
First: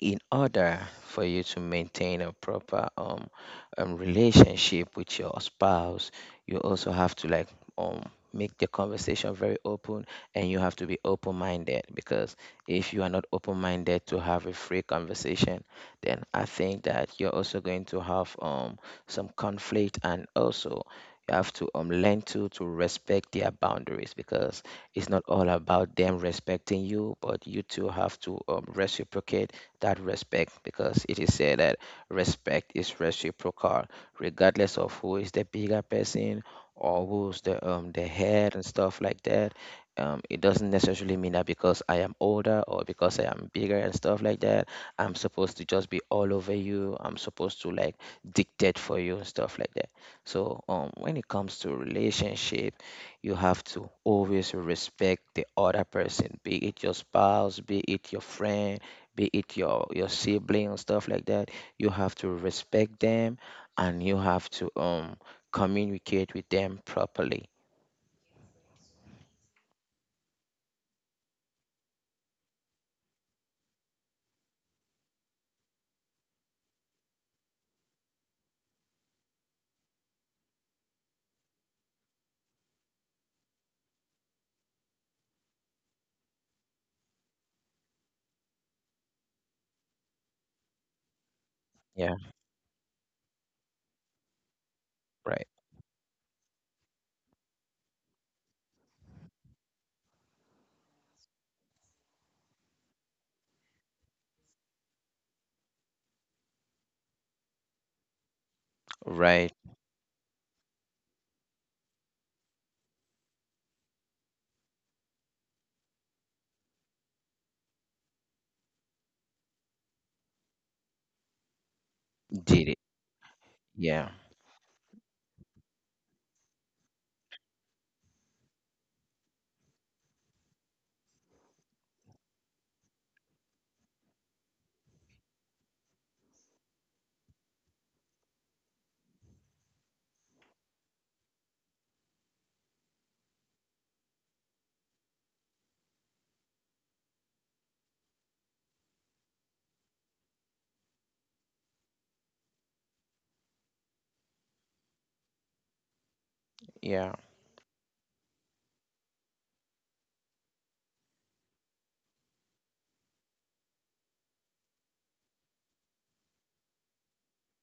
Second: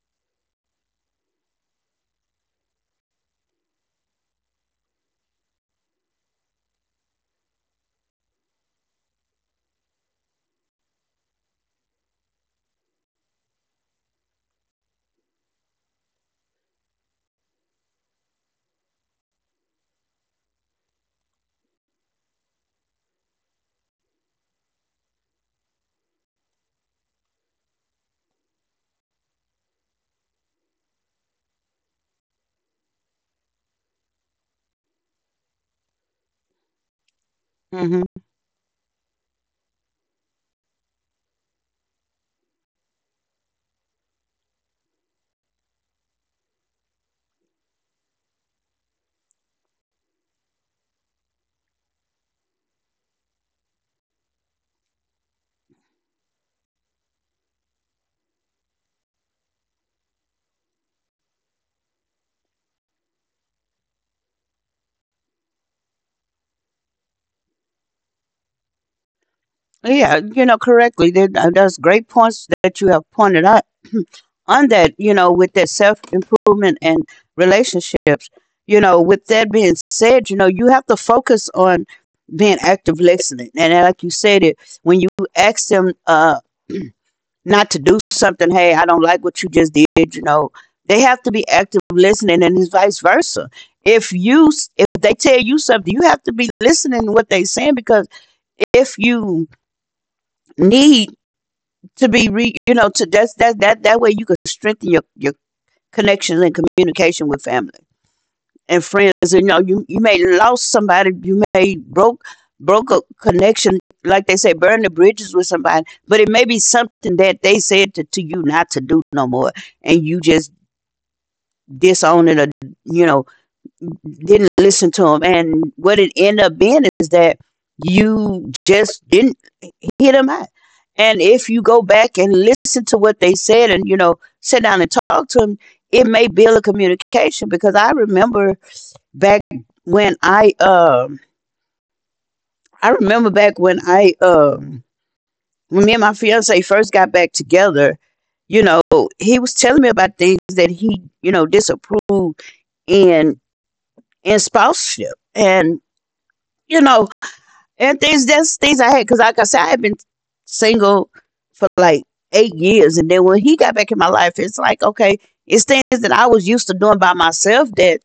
Speaker 1: in order for you to maintain a proper um, um relationship with your spouse, you also have to like um make the conversation very open. And you have to be open minded, because if you are not open minded to have a free conversation, then I think that you're also going to have um some conflict. And also, you have to um learn to to respect their boundaries, because it's not all about them respecting you, but you two have to um, reciprocate that respect, because it is said that respect is reciprocal, regardless of who is the bigger person or who's the
Speaker 2: Hmm.
Speaker 1: um the head and stuff like that. Um it doesn't necessarily mean that because I am older or because I am bigger and stuff like that, I'm supposed to just be all over you. I'm supposed to like dictate for you and stuff like that. So um when it comes to relationship, you have to always respect the other person, be it your spouse, be it your friend, be it your your sibling or stuff like that. You have to respect them, and you have to um communicate with them properly.
Speaker 2: Yeah, you know, correctly. There That, uh, that's great points that you have pointed out on that, you know, with that self improvement and relationships, you know, with that being said, you know, you have to focus on being active listening. And like you said, it when you ask them uh, not to do something, hey, I don't like what you just did, you know, they have to be active
Speaker 1: Yeah.
Speaker 2: listening, and it's vice versa. If you s- if they tell you
Speaker 1: Right.
Speaker 2: something, you have to be listening to what they're saying because if you need to be re you know to that's that that that way you can strengthen your your connections and communication with family and friends. And, you know,
Speaker 1: Right.
Speaker 2: you, you may lost somebody, you may broke broke a connection, like they say, burn the bridges with somebody. But it may be something that they said to, to you not to do no more, and you just disown it or
Speaker 1: Did
Speaker 2: you
Speaker 1: it.
Speaker 2: know
Speaker 1: Yeah,
Speaker 2: didn't listen to them. And what it ended up being is that you just didn't hear them out. And if you go back and listen to what they said and, you know, sit down and talk to them, it may build a communication because I remember back when I um I remember back when I um when me and my fiance first got back together, you know, he was telling me about things that he, you know, disapproved in in spouseship. And, you know,
Speaker 1: yeah.
Speaker 2: and things that's things I had because like I said, I had been single for like eight years, and then when he got back in my life, it's like okay, it's things that I was used to doing by myself that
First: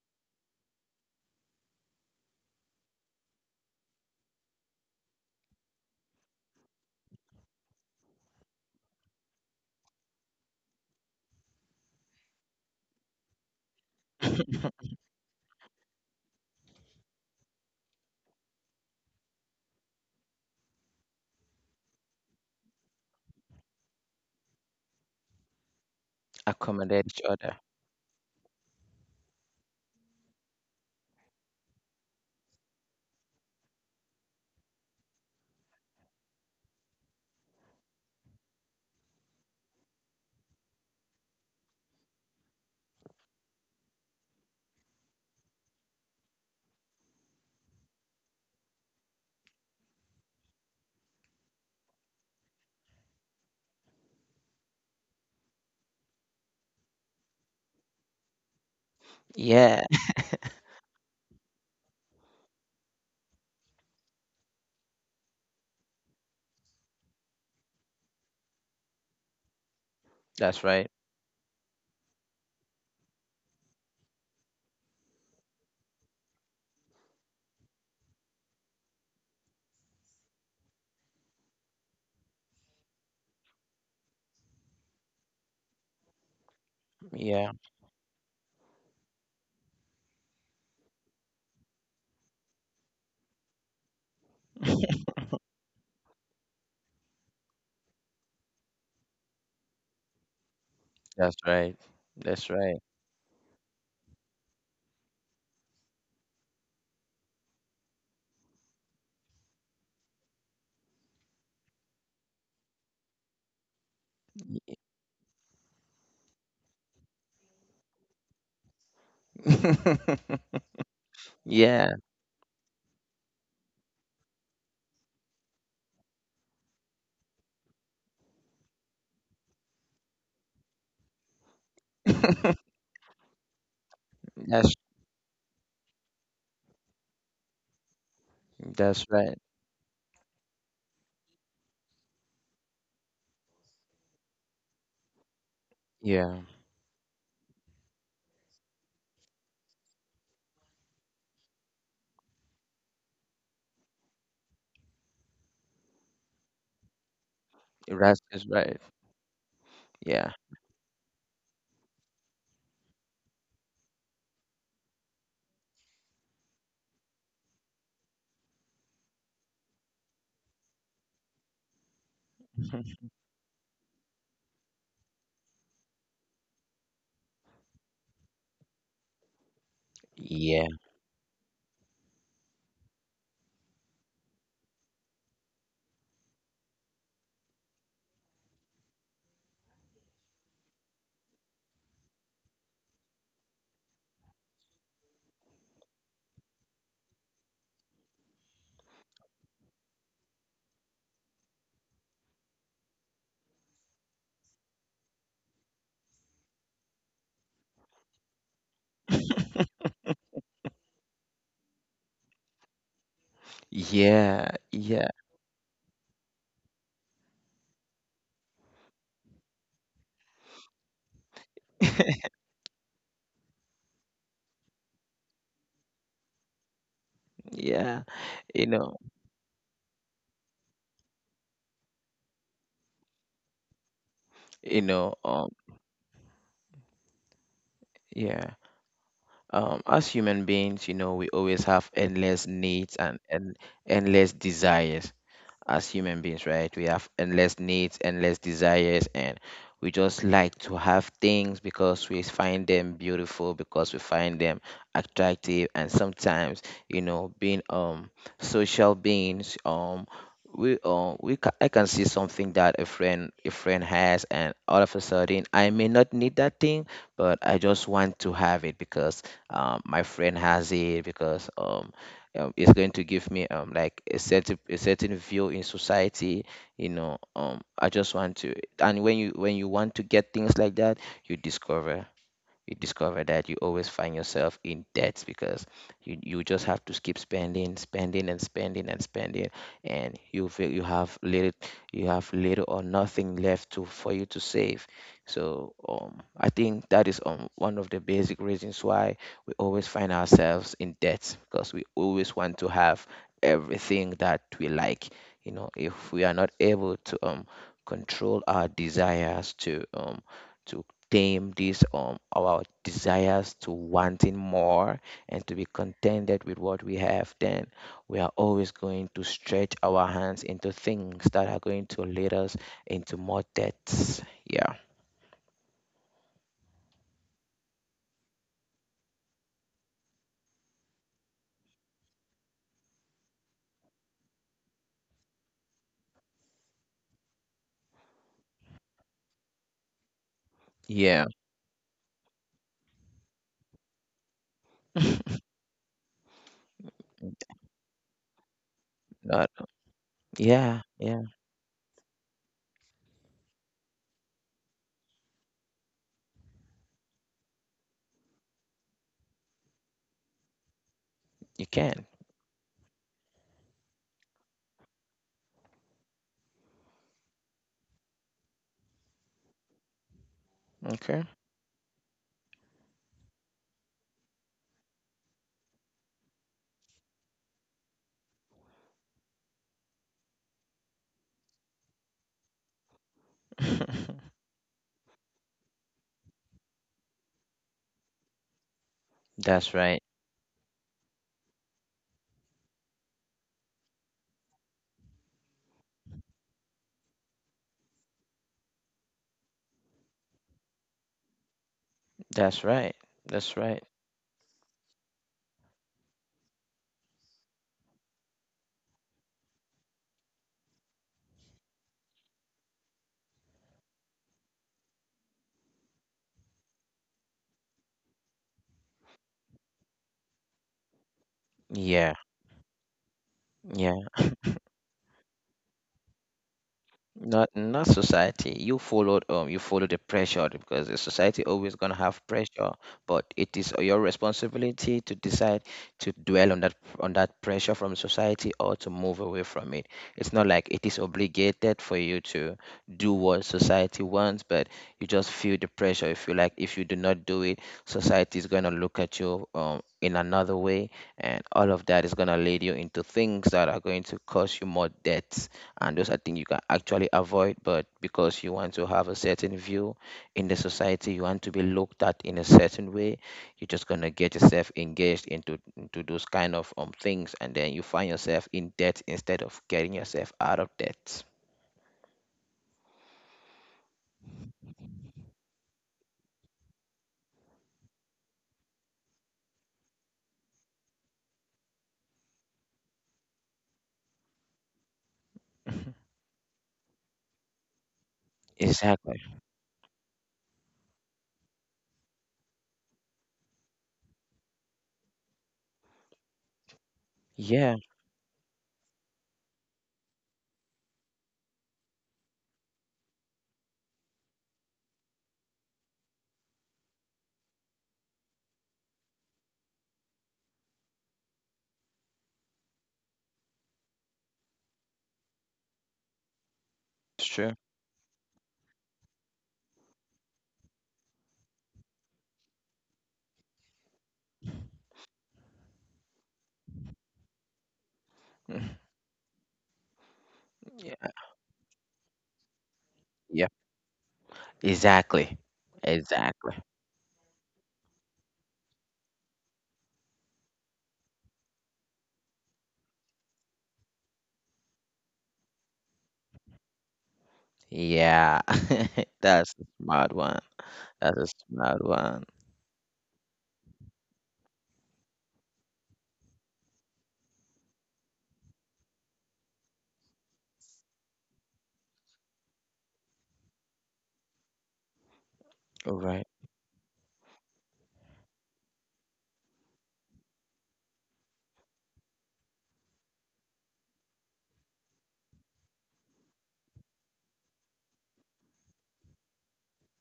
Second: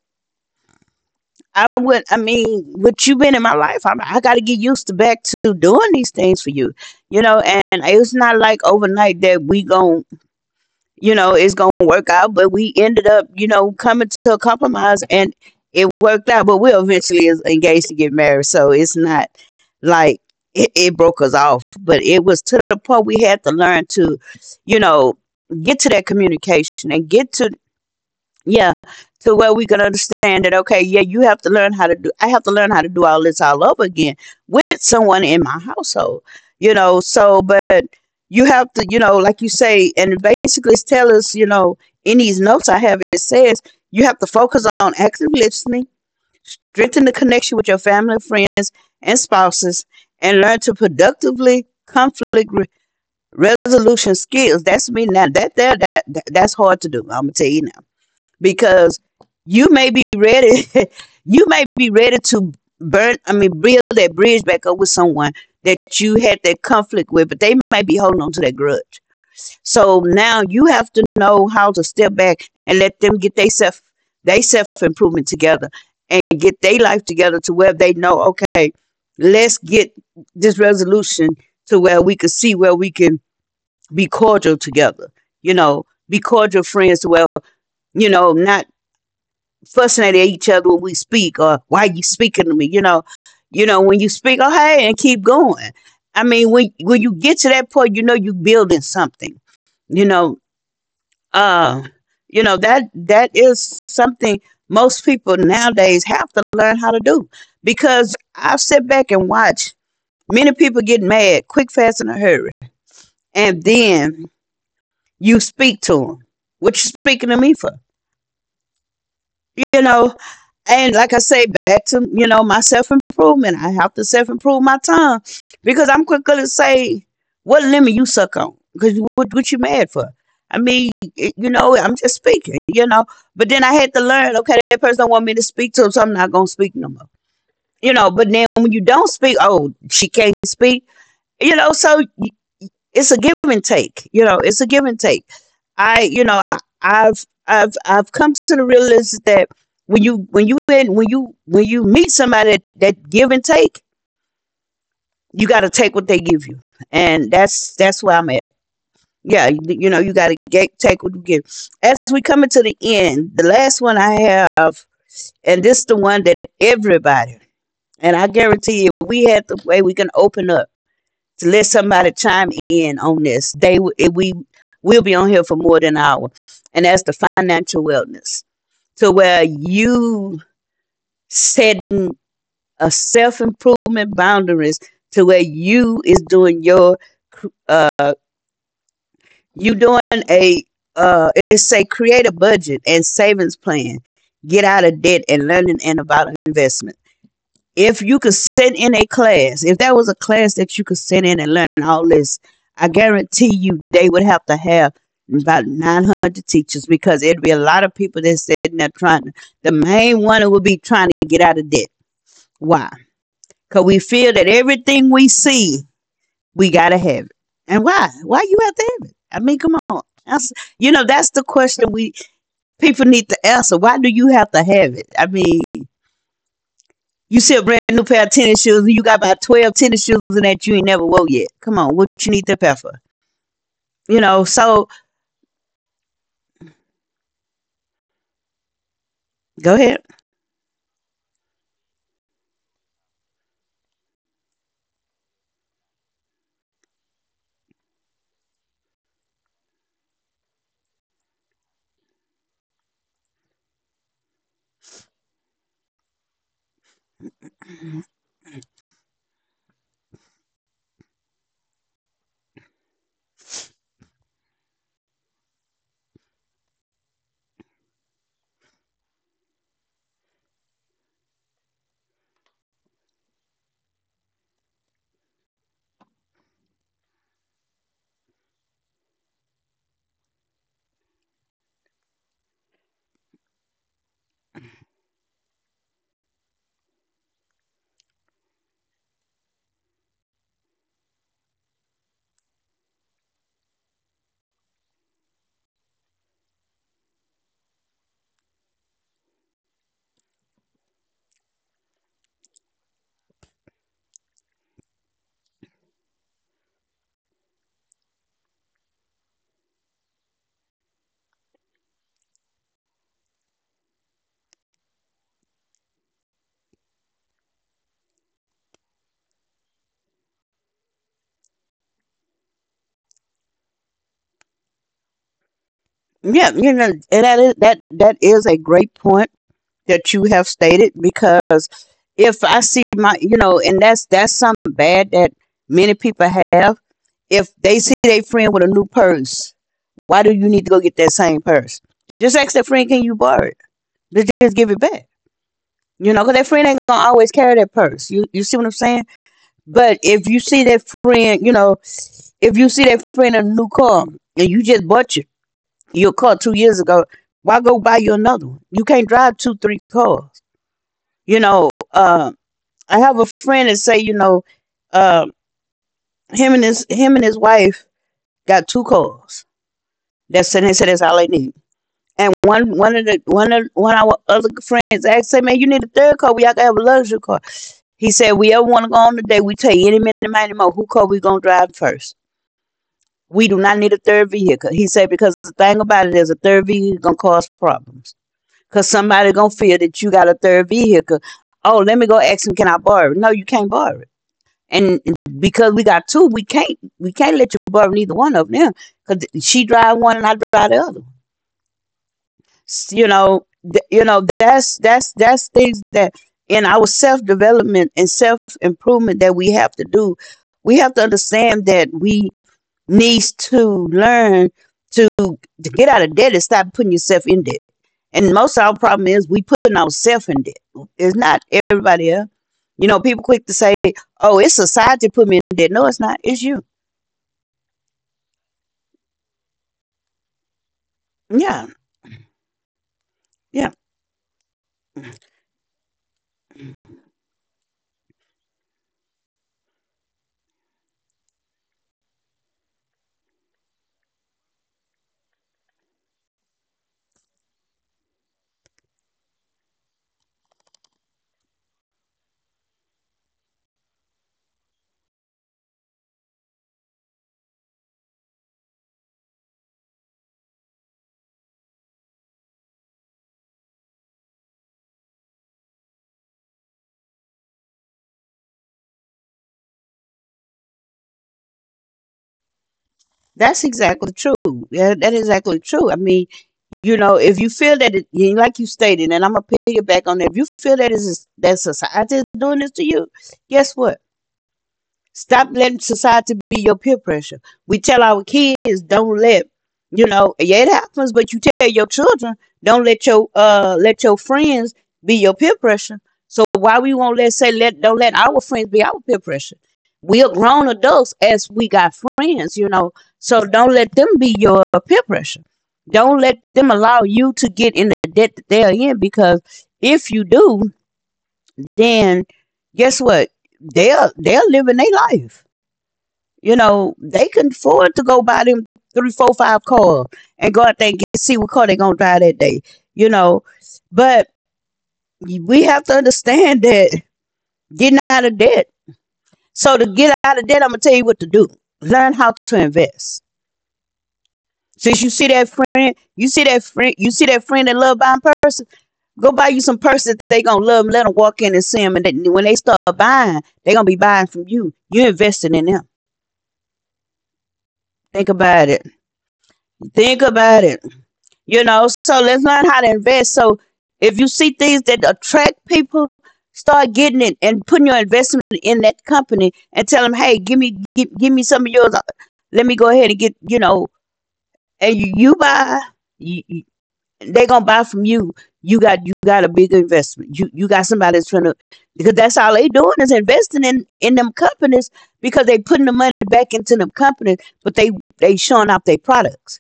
Speaker 2: I would. I mean, with you been in my life, I'm, I got to get used to back to doing these things for you, you know. And it's not like overnight that we gon' you know, it's gonna work out. But we ended up, you know, coming to a
Speaker 1: <laughs>
Speaker 2: compromise and it worked out. But we'll eventually is engaged to get married. So it's not like it, it broke us off. But it was to the point we had to learn to, you know, get to that communication and
Speaker 1: Accommodate each
Speaker 2: get to,
Speaker 1: other.
Speaker 2: yeah, to where we can understand that, okay, yeah, you have to learn how to do, I have to learn how to do all this all over again with someone in my household, you know. So, but you have to, you know, like you say, and basically it's tell us, you know, in these notes I have, it says you have to focus on active listening, strengthen the connection with your family, friends, and spouses, and learn to productively conflict re- resolution skills. That's me now. That there, that, that that's hard to do. I'm gonna tell you now because you may
Speaker 1: Yeah,
Speaker 2: be ready. <laughs> You may be ready to burn, I mean build that bridge back up with someone that you had that conflict with, but they may be holding on to that grudge. So now you
Speaker 1: that's
Speaker 2: have to
Speaker 1: right.
Speaker 2: know how to step back and let them get they self, they self improvement together, and get their life together to where they know okay, let's get this resolution to where we can see where we can be cordial together, you know, be cordial friends to where,
Speaker 1: Yeah,
Speaker 2: you know, not fussing at each other when we speak or why you speaking to me, you know. You know when you speak, oh hey, and keep going. I mean, when when you get to that point, you know you're building something, you know.
Speaker 1: that's
Speaker 2: uh
Speaker 1: right.
Speaker 2: you know
Speaker 1: That's
Speaker 2: that
Speaker 1: right.
Speaker 2: that is something most people nowadays have to learn how to do because I've sit back and watch many people get mad quick fast in a hurry, and then you speak to them, what you speaking to me for, you know.
Speaker 1: <laughs>
Speaker 2: And like I say, back to
Speaker 1: Yeah.
Speaker 2: you know my self improvement. I have to self improve my tongue because I'm quicker to say what lemon you suck on because what what you mad for? I mean, it- you know, I'm just speaking, you know.
Speaker 1: <laughs>
Speaker 2: But then I had to learn. Okay, that person
Speaker 1: that's
Speaker 2: don't want me to speak to to 'em, so I'm not gonna speak no more. You know. But then when you don't speak,
Speaker 1: that's right.
Speaker 2: oh, she can't speak. You know, so it's a give and take, you know it's a give and take. I you know
Speaker 1: Yeah,
Speaker 2: i've i've i've come to the realization that when you when you in when you when you meet somebody, that, that give and take, you got to take what they give you, and that's that's where I'm at.
Speaker 1: that's, is right.
Speaker 2: Yeah, you, you know you got to get
Speaker 1: Yeah.
Speaker 2: take what you give. As we coming to the end, the last one I have, and this the one that everybody, and I guarantee you if we had the way we can open up to let somebody chime in on
Speaker 1: <laughs>
Speaker 2: this, They w- eh, we will be on here for more than an hour, and that's the financial wellness, to where you
Speaker 1: Yeah,
Speaker 2: setting a self improvement boundaries to where you is doing your uh you doing a uh it's say create a budget and savings plan, get out of debt and learning and about investment. If you could sit in a class, if there was a class that you could sit in and learn all this, I guarantee you they would have to have about nine hundred teachers because it'd be a lot of people that's sitting there trying to, the main one would be trying to get out of debt. Why? Because we feel that
Speaker 1: yeah,
Speaker 2: everything we
Speaker 1: yeah.
Speaker 2: see, we got to have it. And why? Why you have to have it? I mean, come on. That's, you know, that's the question we
Speaker 1: <laughs>
Speaker 2: people need to answer. Why do you have to have it? I mean, you see a brand new pair of
Speaker 1: Yeah,
Speaker 2: tennis shoes, and you got
Speaker 1: you
Speaker 2: about
Speaker 1: know,
Speaker 2: twelve tennis shoes in that you ain't never wore yet. Come on, what you need that pair for? You know, so
Speaker 1: you know, um, yeah,
Speaker 2: go ahead.
Speaker 1: um, as human beings, you know, we always have endless needs and and endless desires. As human beings, right? We have endless needs, endless desires, and we just like to have things because we find them beautiful, because we find them attractive, and sometimes, you know, being um social beings, um, we um we ca- I can see something that a friend a friend has, and all of a sudden I may not need that thing, but I just want to have it because um my friend has it, because um um, it's going to give me um like a certain a certain view in society, you know. um I just want to and when you when you want to get things like that, you discover, you discover that you always find yourself in debts, because you, you just have to keep spending, spending, and spending, and spending, and you feel you have little, you have little or nothing left to for you to save. So um I think that is um one of the basic reasons why we always find ourselves in debt, because we always want to have everything that we like. You know, if we are not able to um control our desires to um to tame these um our desires to wanting more, and to be contented with what we have, then we are always going to stretch our hands into things that are going to lead us into more debts. Yeah.
Speaker 2: Yeah, you know, and that is, that, that is a great point that you have stated because if I see my, you know, and that's, that's something bad that many people have. If they see their friend with a new purse, why do you need to go get
Speaker 1: Yeah.
Speaker 2: that same purse? Just ask that friend, can you borrow it? Just give it back.
Speaker 1: <laughs>
Speaker 2: You know, because that friend ain't gonna always carry that purse. You you see what I'm saying?
Speaker 1: Not,
Speaker 2: But if you
Speaker 1: yeah.
Speaker 2: see that
Speaker 1: Yeah.
Speaker 2: friend, you know, if you see that friend a new car and you just bought your, your car two years ago, why go buy you another one? You can't drive two, three cars. You
Speaker 1: You
Speaker 2: know,
Speaker 1: can.
Speaker 2: uh, I have a friend that say, you know, uh, him and his him and his wife got two cars. That's, and they said
Speaker 1: Okay.
Speaker 2: that's all they need. And one one of the one of one of our other friends asked, say, man, you need a third car. We got to have a luxury car. He said, we ever want to go on the day, we tell you any minute, any more, who car we gonna drive first? We do not need a
Speaker 1: <laughs>
Speaker 2: third vehicle. He said because the thing about it is a third vehicle gonna cause problems. Cause somebody
Speaker 1: That's
Speaker 2: gonna
Speaker 1: right.
Speaker 2: feel that you got a third vehicle. Oh, let me go ask him, can I borrow it? No, you can't borrow it. And because we got two, we can't we can't let you borrow neither one of them. Cause she drive one and I drive the other.
Speaker 1: That's right.
Speaker 2: You
Speaker 1: That's
Speaker 2: know,
Speaker 1: right.
Speaker 2: th- you know that's that's that's things that in our self development and self improvement that we have to do. We have to understand that we needs to learn to to get out of debt and stop putting yourself in debt. And most of our problem is we putting ourselves in debt. It's not
Speaker 1: Yeah.
Speaker 2: everybody else. You know, people quick to say,
Speaker 1: Yeah.
Speaker 2: "Oh, it's society put me in debt." No, it's not. It's you.
Speaker 1: Not, not society. You followed um you follow the pressure, because the society always gonna
Speaker 2: Yeah,
Speaker 1: have pressure, but it is your
Speaker 2: yeah.
Speaker 1: responsibility to decide to dwell on that on that pressure from society or to move away from it. It's not like it is obligated for you to do what society wants, but you just feel the pressure. If you feel like if you do not do it, society is gonna look at you um in another way, and all of that is gonna lead you into things that are going to cause you more debt, and those are things you can actually avoid, but because you want to have a certain view in the society, you want to be looked at in a certain way, you're just going to get yourself engaged into into those kind of um things, and then you find yourself in debt instead of getting yourself out of debt.
Speaker 2: That's exactly true. Yeah, that is exactly true. I mean, you know, if you feel that, it, like you stated, and I'm gonna piggyback on that. If you feel that is that society is doing this to you, guess what? Stop letting society be your peer pressure. We tell our
Speaker 1: Exactly.
Speaker 2: kids, don't let, you know, yeah, it happens, but you tell your children, don't let your uh let your friends be your peer pressure. So why we won't
Speaker 1: Yeah,
Speaker 2: let say let don't let our friends be our peer pressure. We are grown adults as we got friends, you know. So don't let them be your peer pressure. Don't let them allow you to get in the debt that they are in because if you do, then guess what? They're they're living their life, you
Speaker 1: it's
Speaker 2: know,
Speaker 1: true. <laughs>
Speaker 2: they can afford to go buy them three, four, five cars and go out there and get, see what car they going to drive that day, you know. But we have to understand that getting out
Speaker 1: Mhm.
Speaker 2: of debt. So to get out of debt,
Speaker 1: Yeah,
Speaker 2: I'm going to tell you what to do. Learn how to
Speaker 1: yeah,
Speaker 2: invest.
Speaker 1: exactly.
Speaker 2: Since you see that friend,
Speaker 1: Exactly.
Speaker 2: you see that friend, you see that friend that love buying purses, go buy you some purses that they going to love and let them walk in and see them. And then when they start buying, they going to be buying from you. You investing in them.
Speaker 1: Yeah.
Speaker 2: Think about
Speaker 1: <laughs>
Speaker 2: it.
Speaker 1: That's a smart one.
Speaker 2: Think about
Speaker 1: That's
Speaker 2: it.
Speaker 1: a smart
Speaker 2: You
Speaker 1: one.
Speaker 2: know, so let's learn how to invest. So if you see things that attract people, start getting it and putting your investment in that company and tell them, hey, give me give, give me some of yours. Let me go ahead and get, you know, and you, you buy.
Speaker 1: Right,
Speaker 2: You, you, they gonna buy from you. You got you got a big investment. You you got somebody that's trying to, because that's all they doing is investing in in them companies, because they putting the money back into them companies, but they they showing off their products.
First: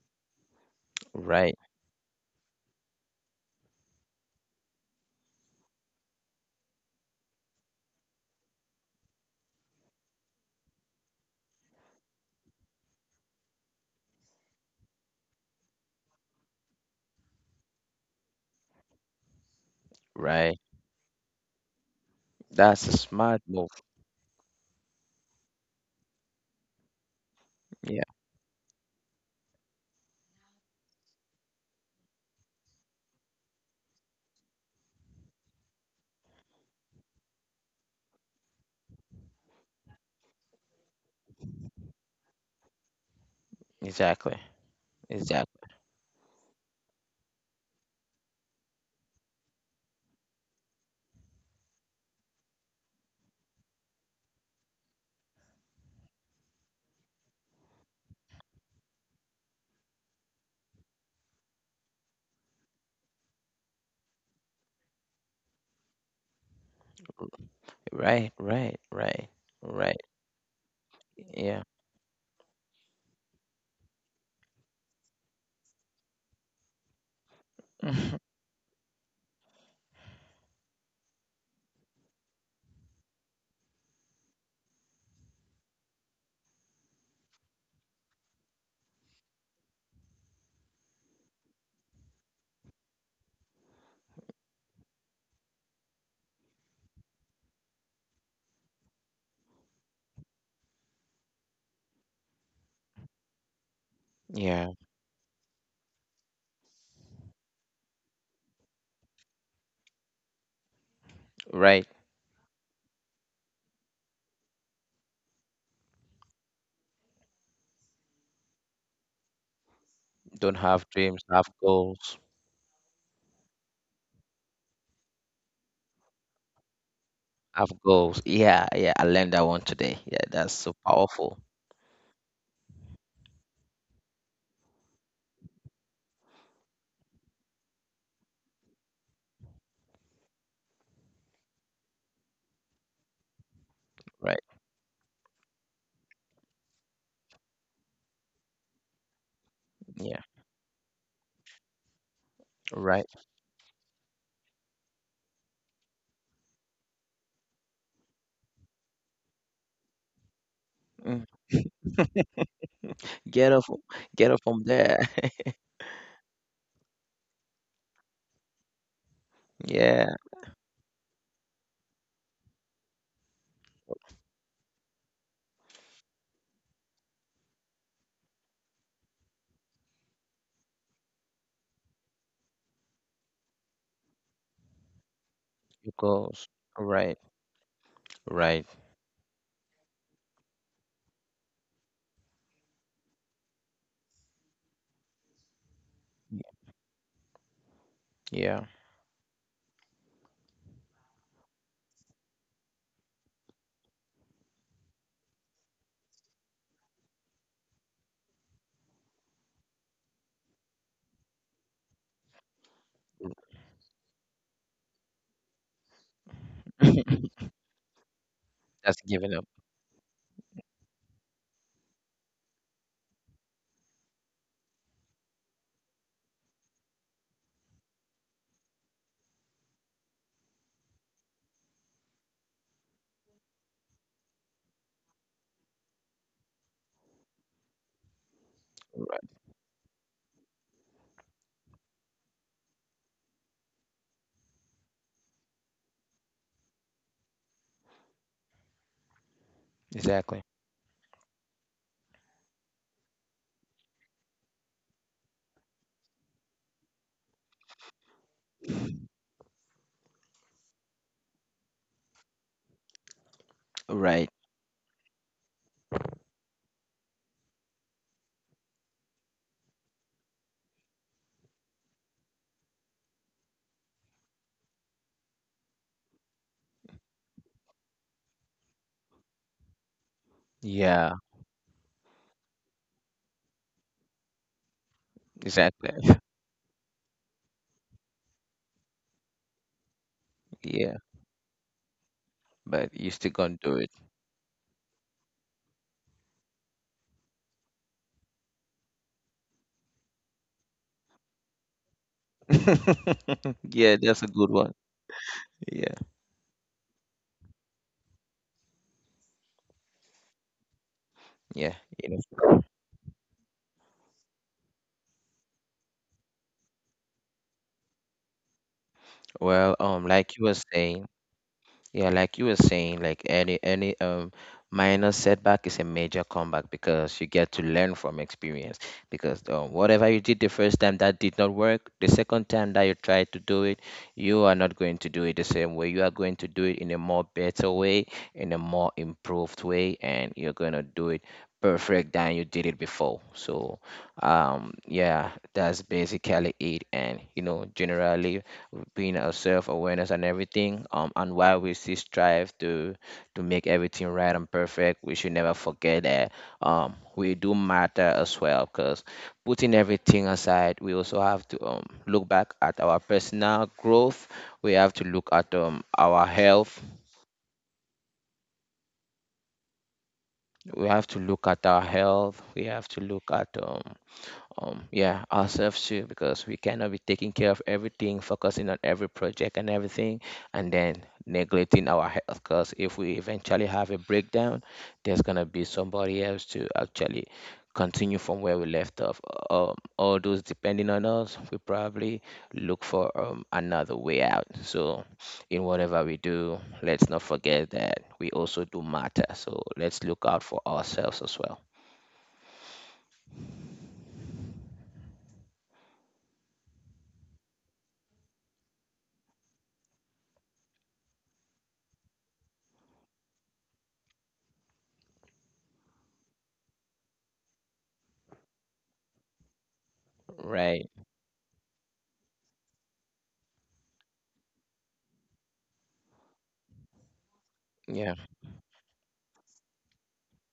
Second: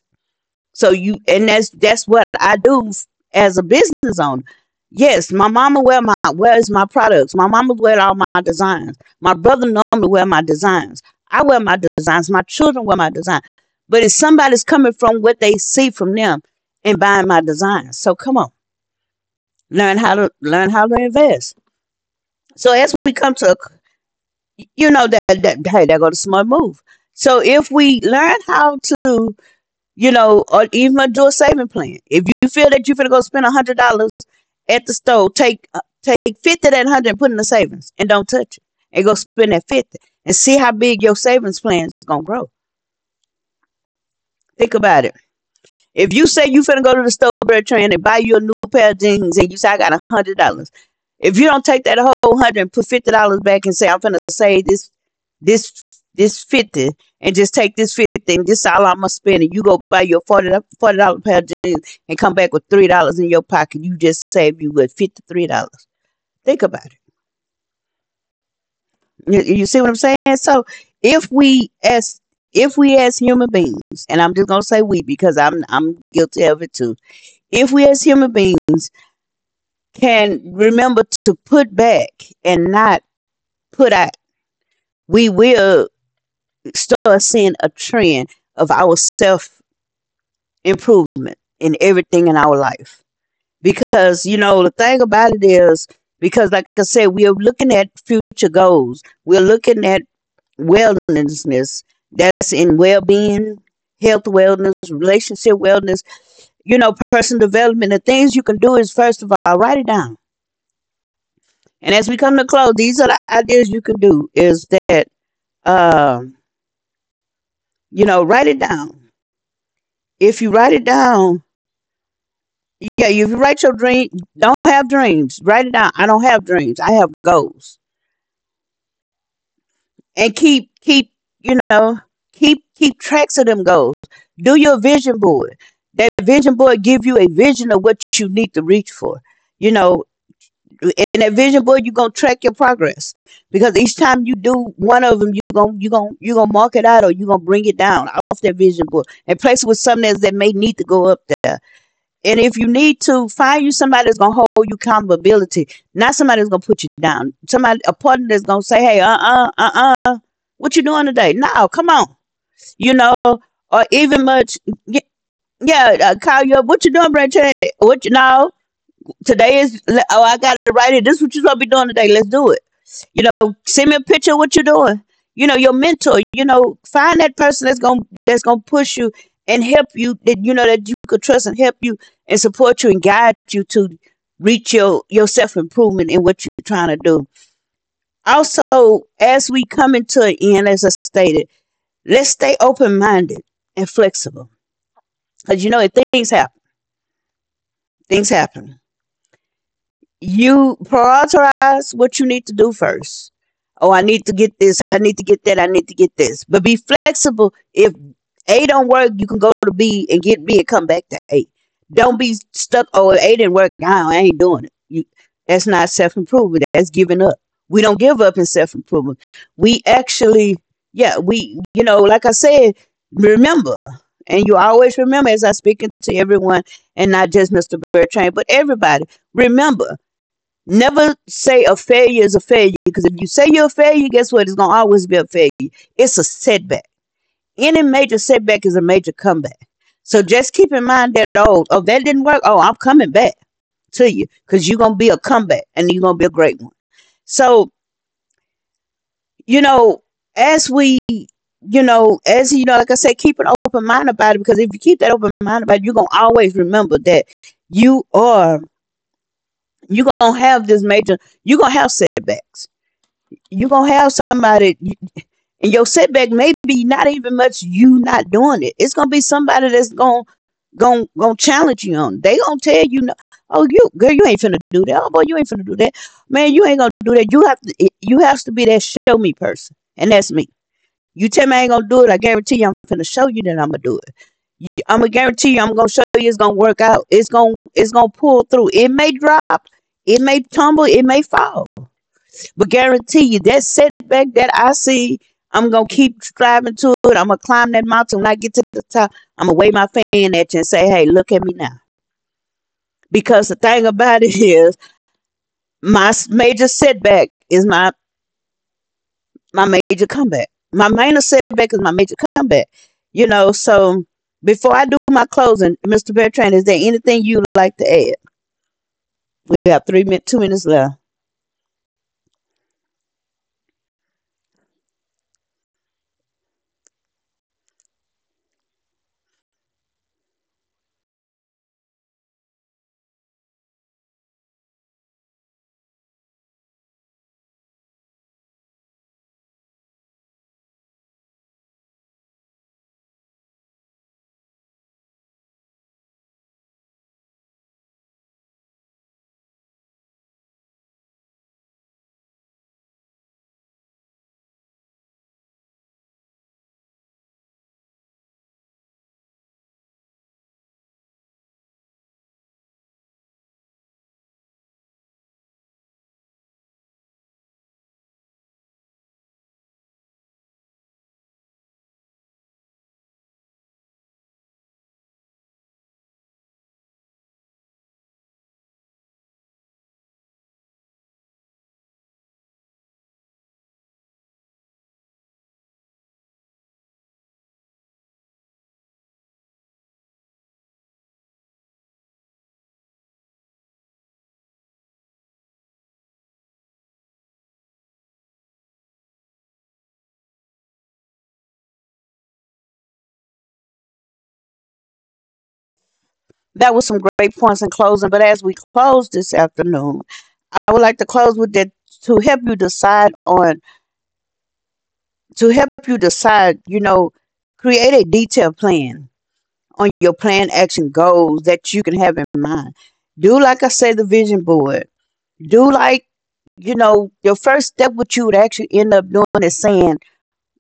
Speaker 2: So you and
Speaker 1: right,
Speaker 2: that's that's what I do as a business owner. Yes, my mama wear my wears my products. My mama wear all my designs. My brother normally wear my designs. I wear my designs. My children wear my designs. But if somebody's coming from what they see from them and buying my designs, so come on, learn how to
Speaker 1: right.
Speaker 2: learn how to invest. So
Speaker 1: That's
Speaker 2: as
Speaker 1: a
Speaker 2: we come
Speaker 1: smart
Speaker 2: to,
Speaker 1: move.
Speaker 2: a- you know that that hey, that go the smart move. So if we
Speaker 1: Yeah.
Speaker 2: learn how to, you know, or even do a saving plan. If you feel that you're gonna go spend a hundred dollars at the store, take uh, take fifty of that hundred and put in the savings, and don't touch it, and go spend that fifty, and see how big your savings plan is gonna grow.
Speaker 1: Exactly.
Speaker 2: Think about it.
Speaker 1: Exactly.
Speaker 2: If you say you finna go to the store, Bertrand, and buy you a new pair of jeans, and you say I got a hundred dollars, if you don't take that whole hundred and put fifty dollars back and say I'm finna save this this this fifty and just take this fifty and this is all I'm gonna spend and you go buy your forty forty dollar pair of jeans and come back with three dollars in your pocket. You just saved you with fifty three dollars. Think about it.
Speaker 1: Right, right, right,
Speaker 2: You, you see what I'm
Speaker 1: right.
Speaker 2: saying? So if we
Speaker 1: Yeah.
Speaker 2: as if we as human beings, and I'm just gonna say we because I'm I'm guilty of it too. If we as human
Speaker 1: <laughs>
Speaker 2: beings can remember to put back and not put out, we will start seeing a trend of our self improvement in everything in our life, because you know the thing about it is, because like I said, we are looking at future goals, we're looking at wellnessness, that's in well-being, health wellness,
Speaker 1: Yeah,
Speaker 2: relationship wellness, you know, personal development. The things you can do is first of all write it down, and
Speaker 1: right.
Speaker 2: as we come to close, these are the ideas you can do is that, um you know, write it down. If you
Speaker 1: Don't
Speaker 2: write it
Speaker 1: have dreams,
Speaker 2: down,
Speaker 1: have goals.
Speaker 2: yeah, if you write your dream, don't have dreams, write it down. I don't have dreams, I have goals.
Speaker 1: Have goals. Yeah, yeah. I learned that one today. Yeah,
Speaker 2: And
Speaker 1: that's
Speaker 2: keep
Speaker 1: so
Speaker 2: keep
Speaker 1: powerful.
Speaker 2: you know, keep keep tracks of them goals. Do your vision board. That vision board give you a vision of what you need to reach for, you know. In that vision board you're going to track your progress, because each time you
Speaker 1: Right.
Speaker 2: do one of them you're going you gonna you going to mark it out, or you're going to bring it down off that vision board and place it with something else that
Speaker 1: Yeah.
Speaker 2: may need to go up there. And if you need
Speaker 1: Right.
Speaker 2: to find you somebody that's gonna hold you accountability, not somebody that's gonna put you down. Somebody, a partner that's gonna say, "Hey, uh, uh, uh, uh, what you doing today?"
Speaker 1: Mm.
Speaker 2: No, come on, you know,
Speaker 1: Get up,
Speaker 2: or even
Speaker 1: get up
Speaker 2: much,
Speaker 1: from there. <laughs>
Speaker 2: yeah, uh, call you up. What you doing, Brent? What you know? Today is. Oh,
Speaker 1: Yeah.
Speaker 2: I got to write it. This is what you gonna be doing today. Let's do it, you know, send me a picture of what you're doing. You know, your mentor. You know, find that person that's gonna that's gonna push you and help you that you know that you could trust and help you and support you and guide you to reach your your self
Speaker 1: Your
Speaker 2: improvement in what you're
Speaker 1: goals.
Speaker 2: trying to do.
Speaker 1: Right.
Speaker 2: Also,
Speaker 1: Right.
Speaker 2: as we come into an end, as I stated, let's stay open minded and flexible, because you know it, things happen. Things happen,
Speaker 1: Yeah.
Speaker 2: you prioritize what you need to do first. Oh, I need to get this. I need to get that. I need to get this. But be flexible. If A don't work, you can go to B and get B and come back to A. Don't be stuck. Oh, if A didn't work. Now I ain't doing it. You, that's not self improvement. That's giving up.
Speaker 1: <laughs>
Speaker 2: We don't give up in self improvement.
Speaker 1: That's giving up.
Speaker 2: We actually, yeah, we, you know, like I said, remember, and you always remember as I speaking to everyone, and not just Mister Bertrand, but everybody. Remember, never say a failure is a failure because if you say you're a failure, guess what? It's gonna always be a failure. It's a setback. Any major setback is a major
Speaker 1: Right.
Speaker 2: comeback. So just keep in mind that oh, oh that didn't work. Oh, I'm coming back to you because you're gonna be a comeback and you're gonna be a great one. So, you know,
Speaker 1: Exactly.
Speaker 2: as we, you know, as you know, like I said, keep an open mind about it because if you keep that open mind about it, you're gonna always remember that you are, you're gonna have this major. You're gonna have setbacks, you're gonna have
Speaker 1: Right.
Speaker 2: somebody, and your setback may be not even much you not doing it, it's gonna be somebody that's gonna gonna, gonna challenge you on, they gonna tell you no. Oh, you girl you ain't finna do that, oh boy you ain't finna do that, man you ain't gonna do that. You have to, you have to be that show me person, and that's me. You
Speaker 1: Yeah.
Speaker 2: tell me I ain't gonna do it, I guarantee you I'm finna show you that I'm gonna do it. I'm gonna guarantee you I'm gonna show
Speaker 1: Exactly.
Speaker 2: you it's
Speaker 1: <laughs>
Speaker 2: gonna work out, it's gonna it's gonna pull through. It may drop, it may tumble, it may
Speaker 1: Yeah.
Speaker 2: fall, but
Speaker 1: But
Speaker 2: guarantee
Speaker 1: you
Speaker 2: you
Speaker 1: still
Speaker 2: that
Speaker 1: gonna do it.
Speaker 2: setback that I see, I'm gonna keep striving to it. I'm gonna climb that mountain. When I get to the top, I'm gonna wave my fan at you and say, "Hey, look at me now." Because the thing
Speaker 1: <laughs>
Speaker 2: about
Speaker 1: Yeah,
Speaker 2: it <laughs>
Speaker 1: that's a
Speaker 2: is,
Speaker 1: good one.
Speaker 2: my
Speaker 1: Yeah,
Speaker 2: major setback is my my major comeback. My minor setback is my
Speaker 1: yeah,
Speaker 2: major
Speaker 1: you know.
Speaker 2: comeback. You know, so before I do my closing, Mister Bertrand, is there anything you'd like to add? We have three
Speaker 1: Well,
Speaker 2: minutes,
Speaker 1: um,
Speaker 2: two minutes
Speaker 1: like you were
Speaker 2: left.
Speaker 1: saying, yeah, like you were saying, like any any um minor setback is a major comeback, because you get to learn from experience. Because um, whatever you did the first time that did not work, the second time that you try to do it, you are not going to do it the same way. You are going to do it in a more better way, in a more improved way, and you're gonna do it perfect than you did it before. So um yeah, that's basically it. And you know, generally being our self-awareness and everything, um and while we still strive to to make everything right and perfect, we should never forget that um we do matter as well, because putting everything aside, we also have to um look back at our personal growth, we have to look at um our health, we have to look at our health, we have to look at um Um, yeah, ourselves too, because we cannot be taking care of everything, focusing on every project and everything, and then neglecting our health. Because if we eventually have a breakdown, there's gonna be somebody else to actually continue from where we left off. Um, all those depending on us, we probably look for um, another way out. So, in whatever we do, let's not forget that we also do matter. So let's look out for ourselves as well,
Speaker 2: That was some great points in closing. But as we close this afternoon, I would like to close with that to help you decide on to help you decide, you know, create a detailed plan on your plan action
Speaker 1: right?
Speaker 2: goals that you can have in mind. Do like I say the vision board. Do like, you know, your first step what
Speaker 1: Yeah.
Speaker 2: you would actually end up doing is saying,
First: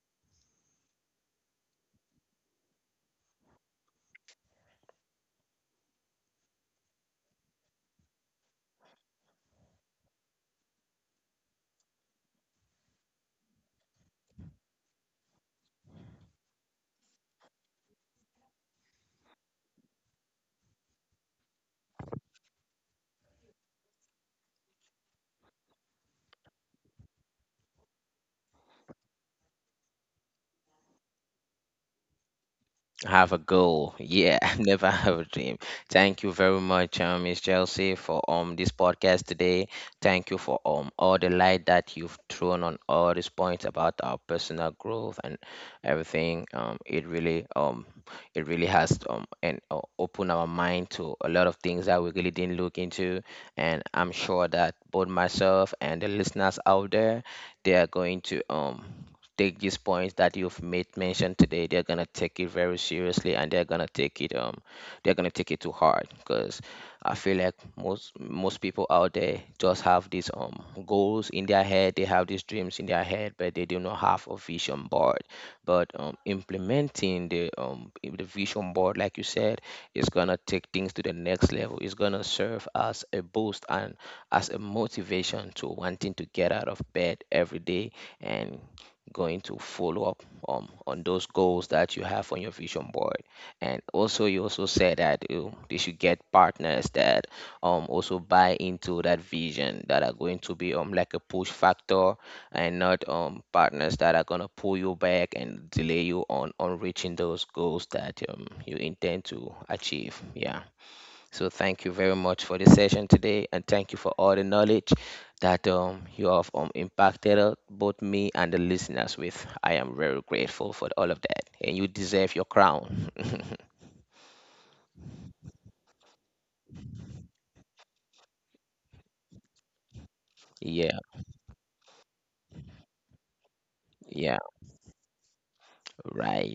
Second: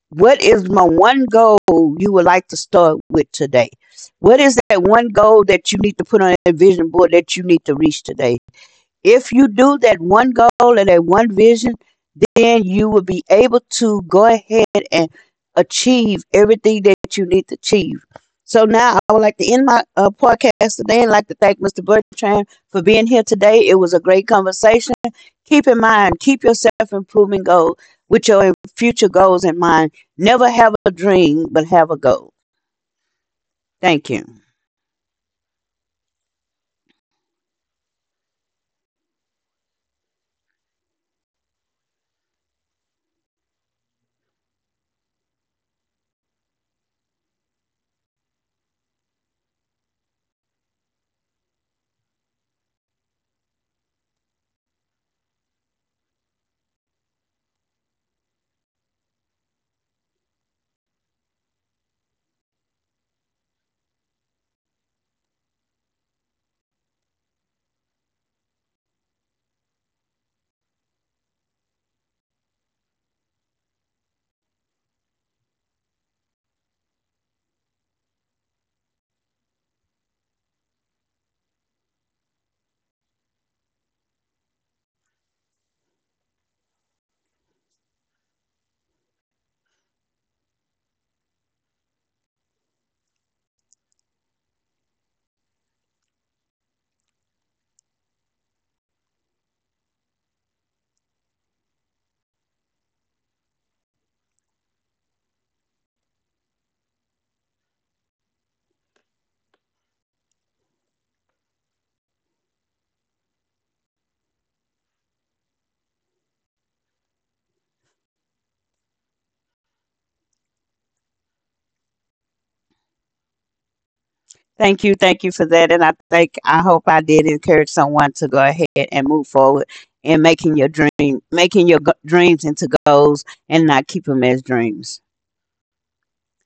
Speaker 2: what is my one goal you would like to start with today? What is that one goal that you need to put on a vision board that you need to reach today? If you do that one goal and that one vision, then you will be able to go ahead and achieve everything that you need to achieve. So now I would like to end my uh, podcast today and like to thank Mister Bertrand for being here today. It was a great conversation. Keep in mind, keep your self improvement goal with your future goals in mind. Never have a dream, but have a goal.
Speaker 1: Have a goal.
Speaker 2: Thank you.
Speaker 1: Yeah, <laughs> never have a dream. Thank you very much, um, Miss Chelsea, for um this podcast today. Thank you for um all the light that you've thrown on all these points about our personal growth and everything. Um, it really um it really has um and uh, opened our mind to a lot of things that we really didn't look into. And I'm sure that both myself and the listeners out there, they are going to um take these points that you've made mentioned today, they're gonna take it very seriously, and they're gonna take it um they're gonna take it to heart, because I feel like most most people out there just have these um goals in their head, they have these dreams in their head, but they do not have a vision board. But um implementing the um the vision board like you said is gonna take things to the next level. It's gonna serve as a boost and as a motivation to wanting to get out of bed every day and going to follow up um, on those goals that you have on your vision board. And also, you also said that you, they should get partners that um also buy into that vision, that are going to be um like a push factor, and not um partners that are going to pull you back and delay you on on reaching those goals that um you intend to achieve. Yeah, so thank you very much for the session today, and thank you for all the knowledge that um, you have um, impacted uh, both me and the listeners with. I am very grateful for all of that, and you deserve your crown.
Speaker 2: Thank you, thank you for that, and I think I hope I did encourage someone to go ahead and move forward in
Speaker 1: <laughs>
Speaker 2: making your
Speaker 1: Yeah,
Speaker 2: dream, making your go- dreams into goals, and not keep them
Speaker 1: yeah,
Speaker 2: as dreams.
Speaker 1: right,